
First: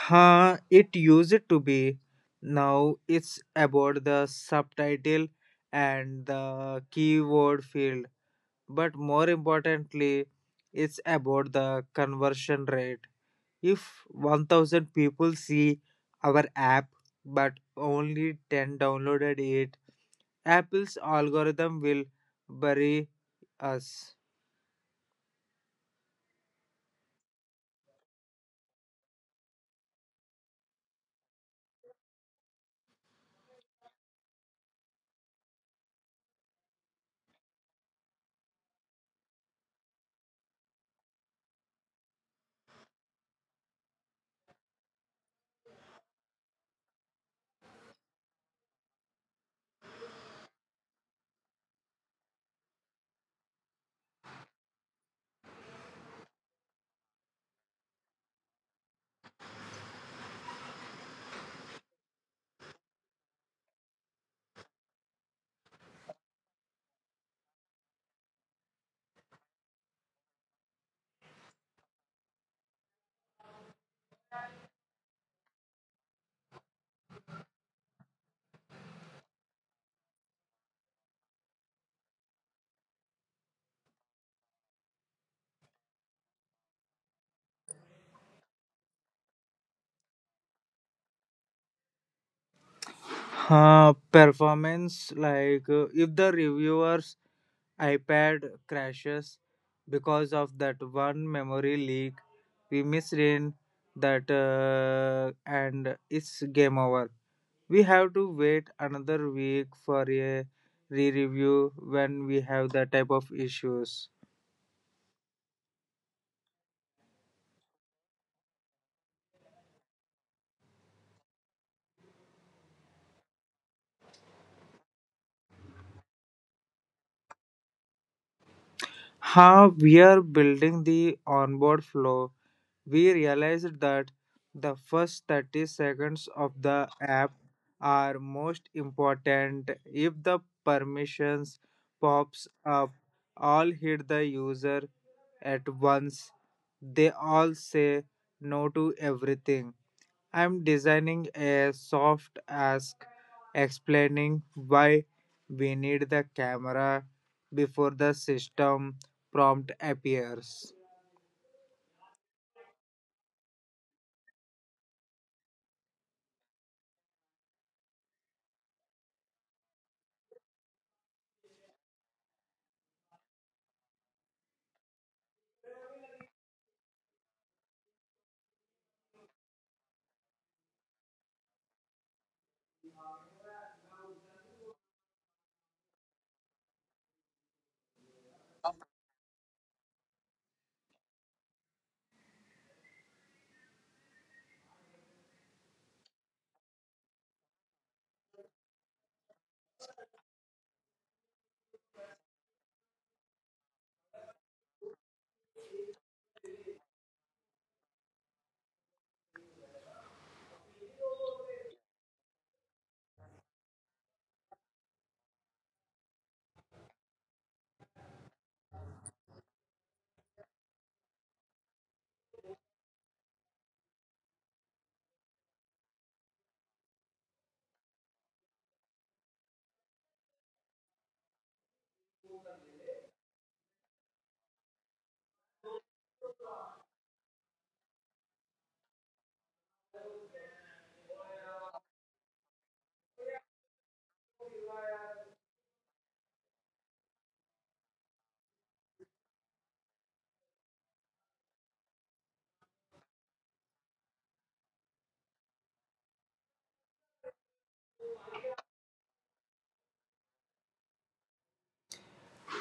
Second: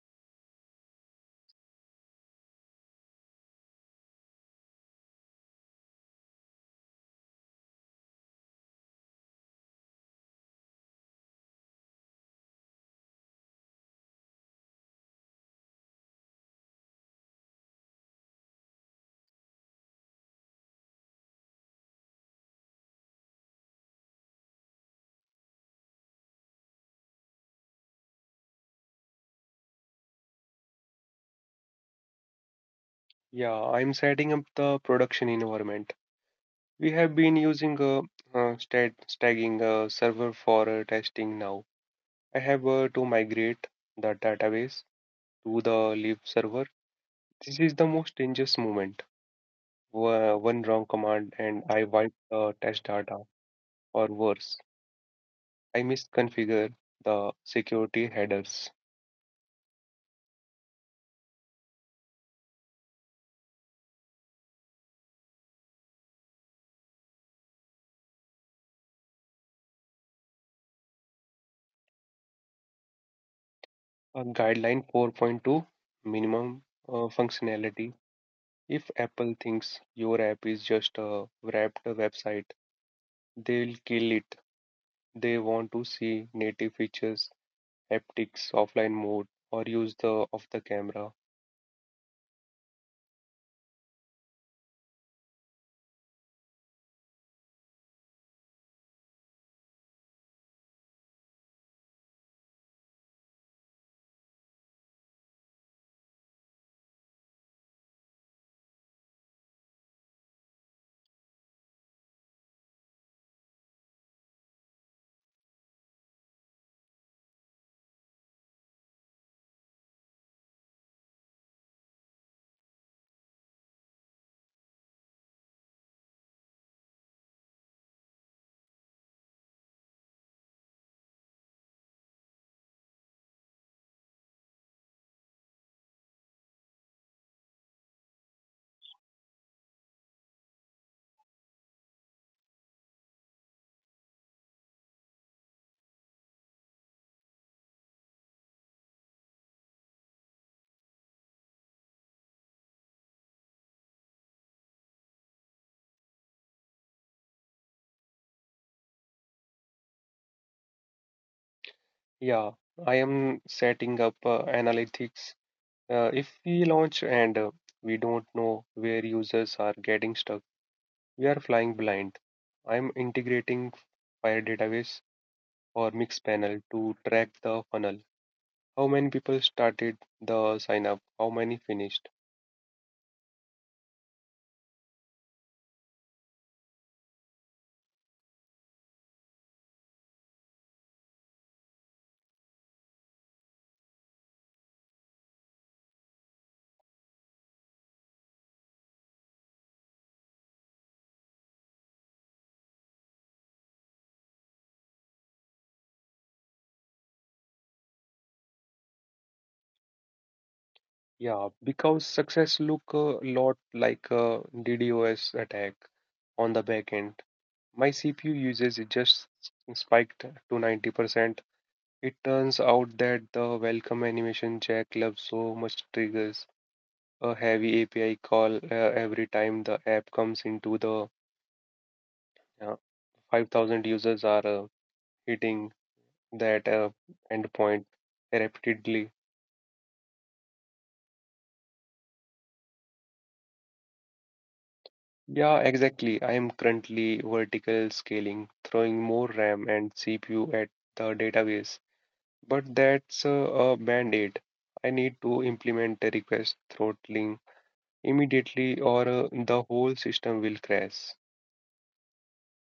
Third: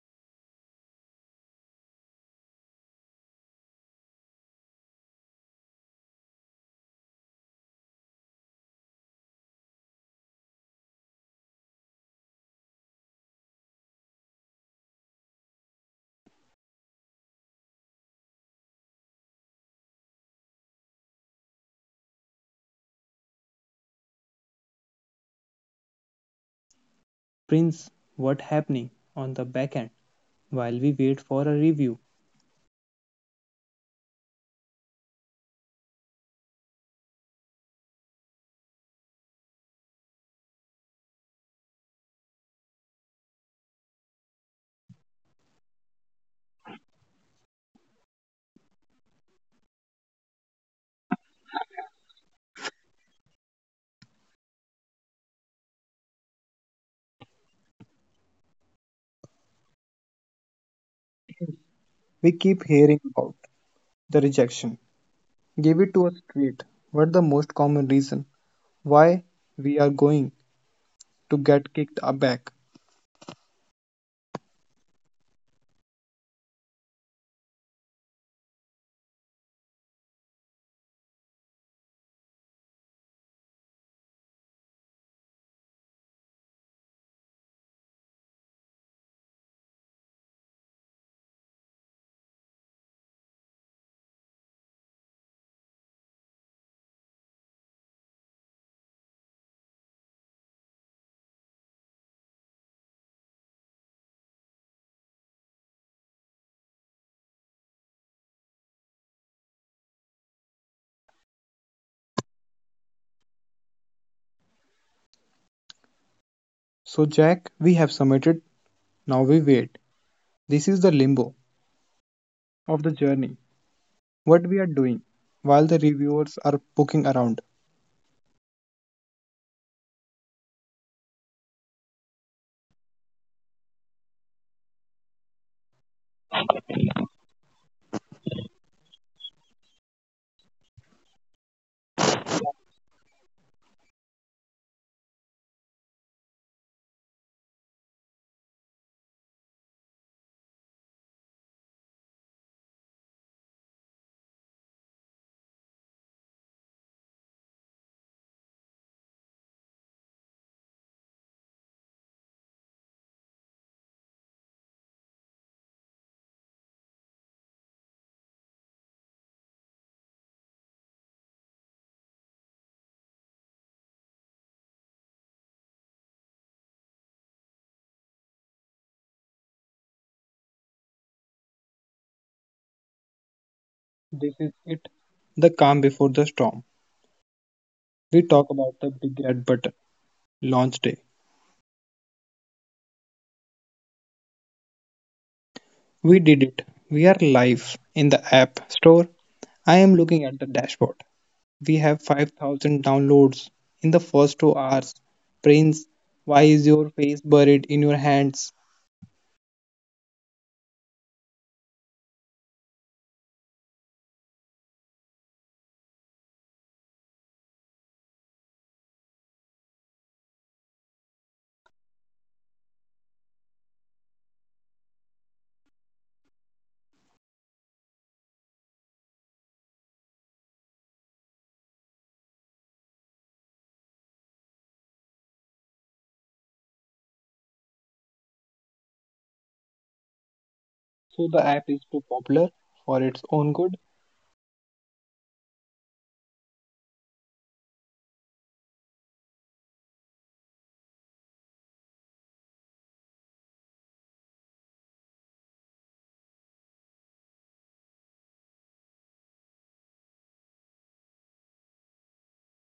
It used to be. Now it's about the subtitle and the keyword field, but more importantly, it's about the conversion rate. If 1000 people see our app but only 10 downloaded it, Apple's algorithm will bury us. Prince, what happening on the backend while we wait for a review? Yeah, I'm setting up the production environment. We have been using a stat staging server for testing now. I have to migrate the database to the live server. This is the most dangerous moment. One wrong command and I wipe the test data or worse. I misconfigured the security headers. We keep hearing about the rejection. Give it to us straight. What the most common reason why we are going to get kicked back. A guideline 4.2 minimum functionality. If Apple thinks your app is just a wrapped website, they'll kill it. They want to see native features, haptics, offline mode, or use the of the camera. Performance if the reviewer's iPad crashes because of that one memory leak we missed in that, and it's game over. We have to wait another week for a re-review when we have that type of issues. So, Jack, we have submitted, now we wait. This is the limbo of the journey. What we are doing while the reviewers are poking around. How we are building the onboard flow, we realized that the first 30 seconds of the app are most important. If the permissions pops up, all hit the user at once. They all say no to everything. I'm designing a soft ask explaining why we need the camera before the system prompt appears. Yeah, I am setting up analytics. If we launch and we don't know where users are getting stuck, we are flying blind. I'm integrating Fire database or Mixpanel to track the funnel. How many people started the sign up? How many finished? This is it, the calm before the storm. We talk about the big red button launch day. We did it. We are live in the app store. I am looking at the dashboard. We have 5000 downloads in the first 2 hours. Prince, why is your face buried in your hands? Yeah, because success look a lot like a DDoS attack on the back end. My CPU usage it just spiked to 90%. It turns out that the welcome animation jack loves so much triggers a heavy API call every time the app comes into the uh, 5000 users are hitting that endpoint repeatedly. So the app is too popular for its own good? Yeah, exactly. I am currently vertical scaling, throwing more RAM and CPU at the database, but that's a band-aid. I need to implement a request throttling immediately, or the whole system will crash.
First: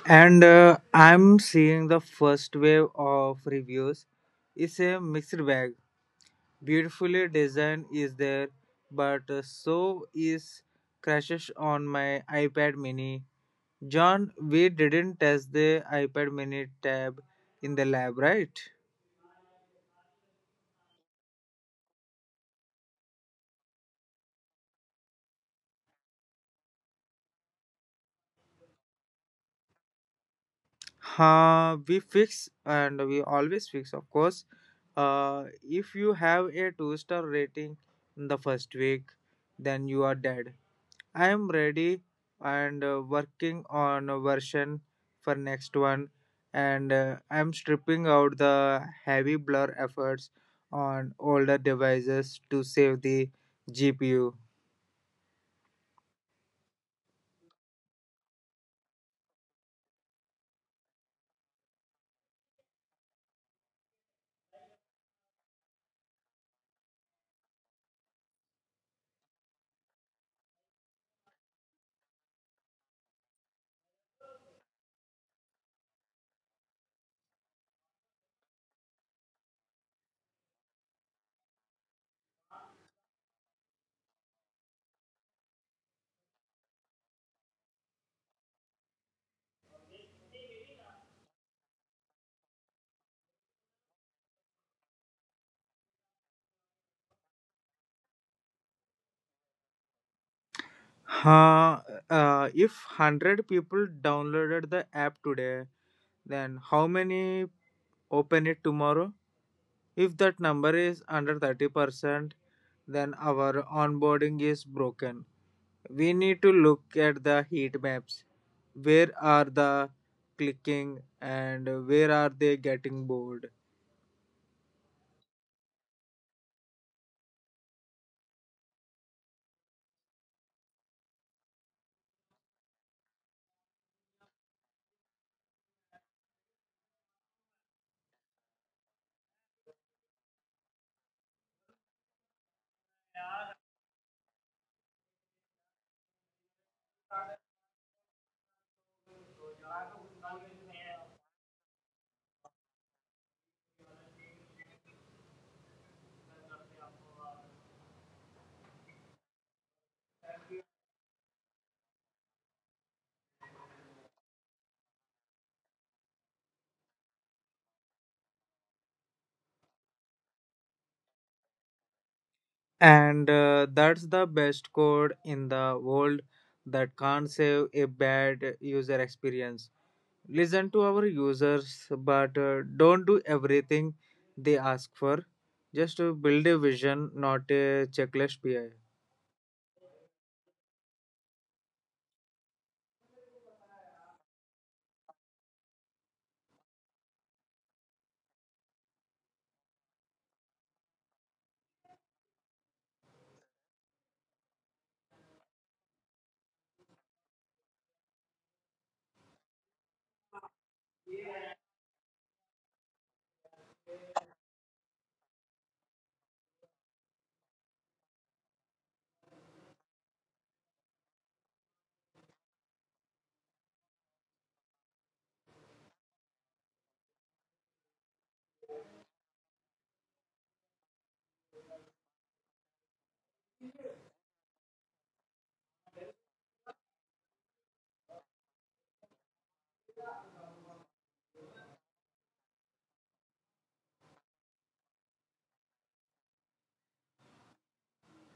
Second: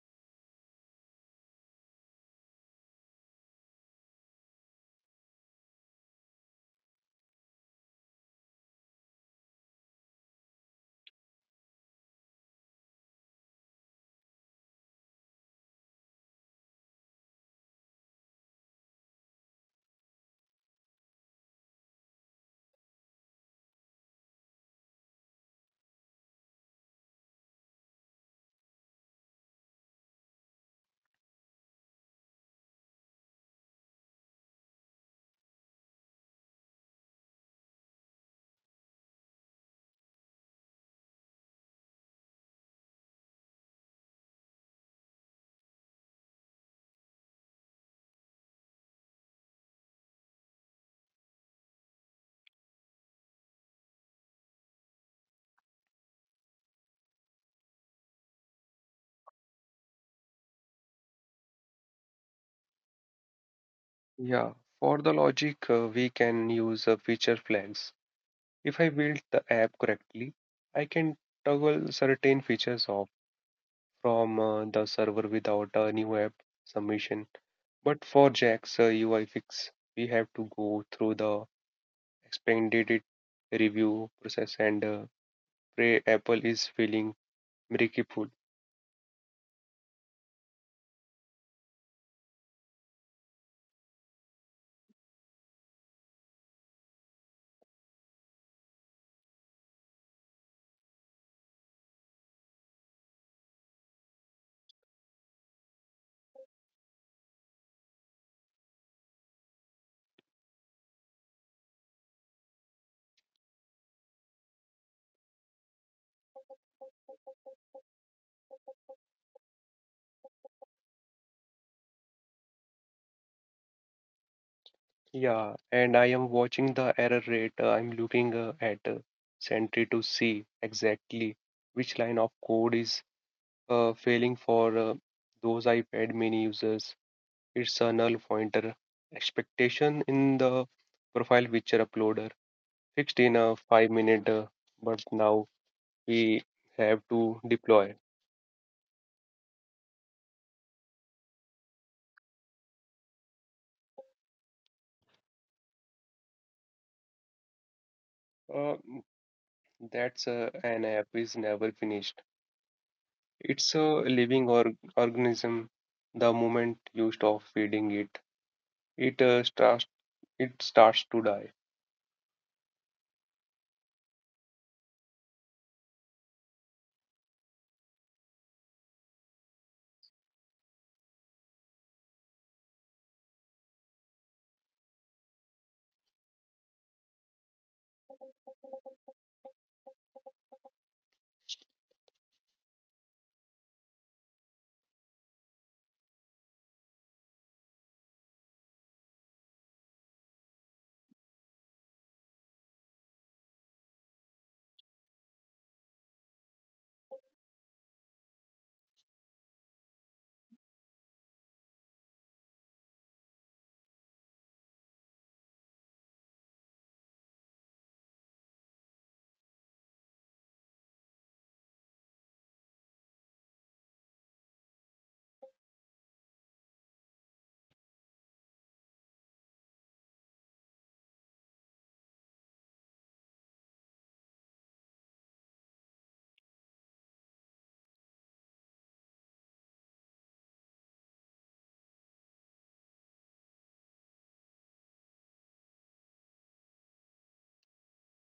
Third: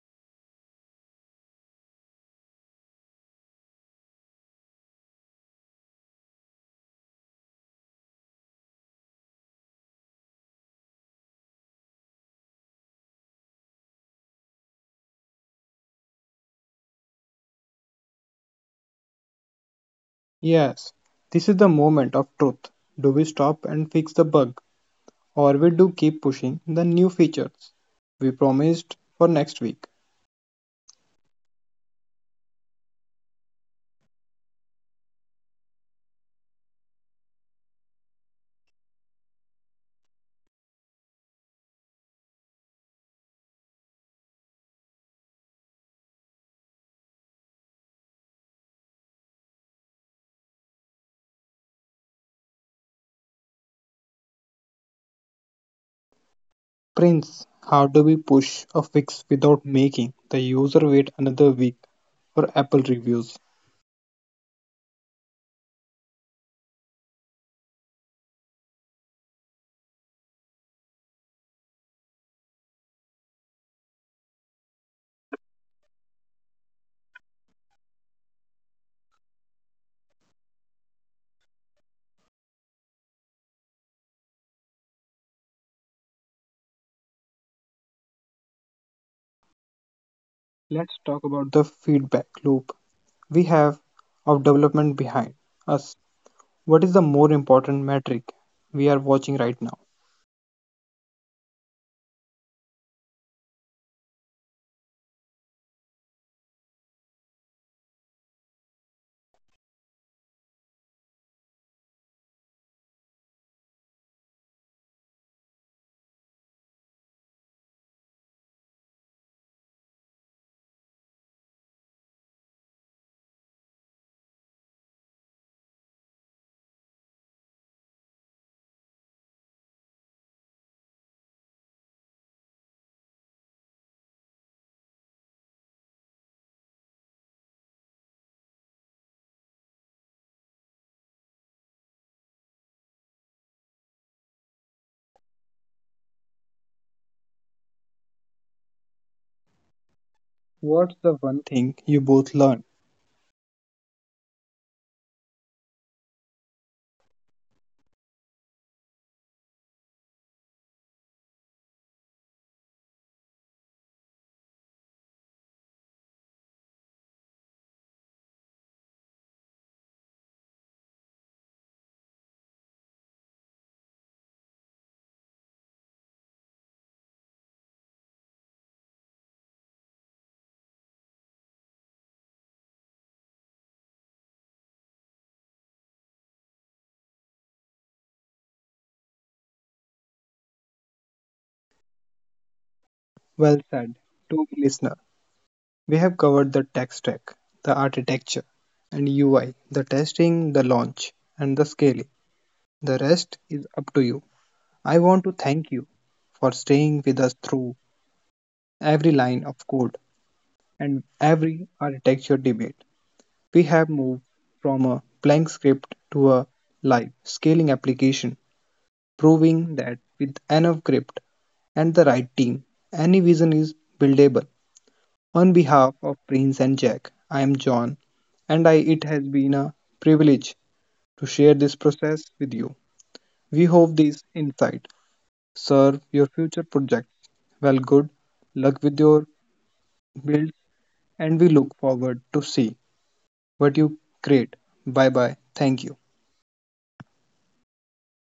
And I'm seeing the first wave of reviews. It's a mixed bag. Beautifully designed is there, but so is crashes on my iPad mini. John, we didn't test the iPad mini tab in the lab, right? Yes, this is the moment of truth. Do we stop and fix the bug, or we do keep pushing the new features we promised for next week? We fix and we always fix, of course. If you have a two-star rating in the first week, then you are dead. I am ready and working on a version for next one, and I'm stripping out the heavy blur efforts on older devices to save the GPU. Prince, how do we push a fix without making the user wait another week for Apple reviews? Yeah, for the logic, we can use feature flags. If I build the app correctly, I can toggle certain features off from the server without a new app submission. But for Jack's UI fix, we have to go through the expanded review process and pray Apple is feeling merciful. Let's talk about the feedback loop we have of development behind us. What is the more important metric we are watching right now? Huh, if 100 people downloaded the app today, then how many open it tomorrow? If that number is under 30%, then our onboarding is broken. We need to look at the heat maps. Where are the clicking and where are they getting bored? Yeah, and I am watching the error rate. I'm looking at Sentry to see exactly which line of code is failing for those iPad mini users. It's a null pointer expectation in the profile picture uploader fixed in a 5 minute, but now we have to deploy. What's the one thing you both learned? Uh, that's An app is never finished. It's a living organism. The moment you stop feeding it, it starts it starts to die. And that's the best code in the world that can't save a bad user experience. Listen to our users, but don't do everything they ask for. Just build a vision, not a checklist. PI. Well said. To the listener, we have covered the tech stack, the architecture and UI, the testing, the launch, and the scaling. The rest is up to you. I want to thank you for staying with us through every line of code and every architecture debate. We have moved from a blank script to a live scaling application, proving that with enough grit and the right team, any vision is buildable. On behalf of Prince and Jack, I am John, and I, it has been a privilege to share this process with you. We hope these insights serve your future projects. Well, good luck with your build, and we look forward to see what you create. Bye bye. Thank you.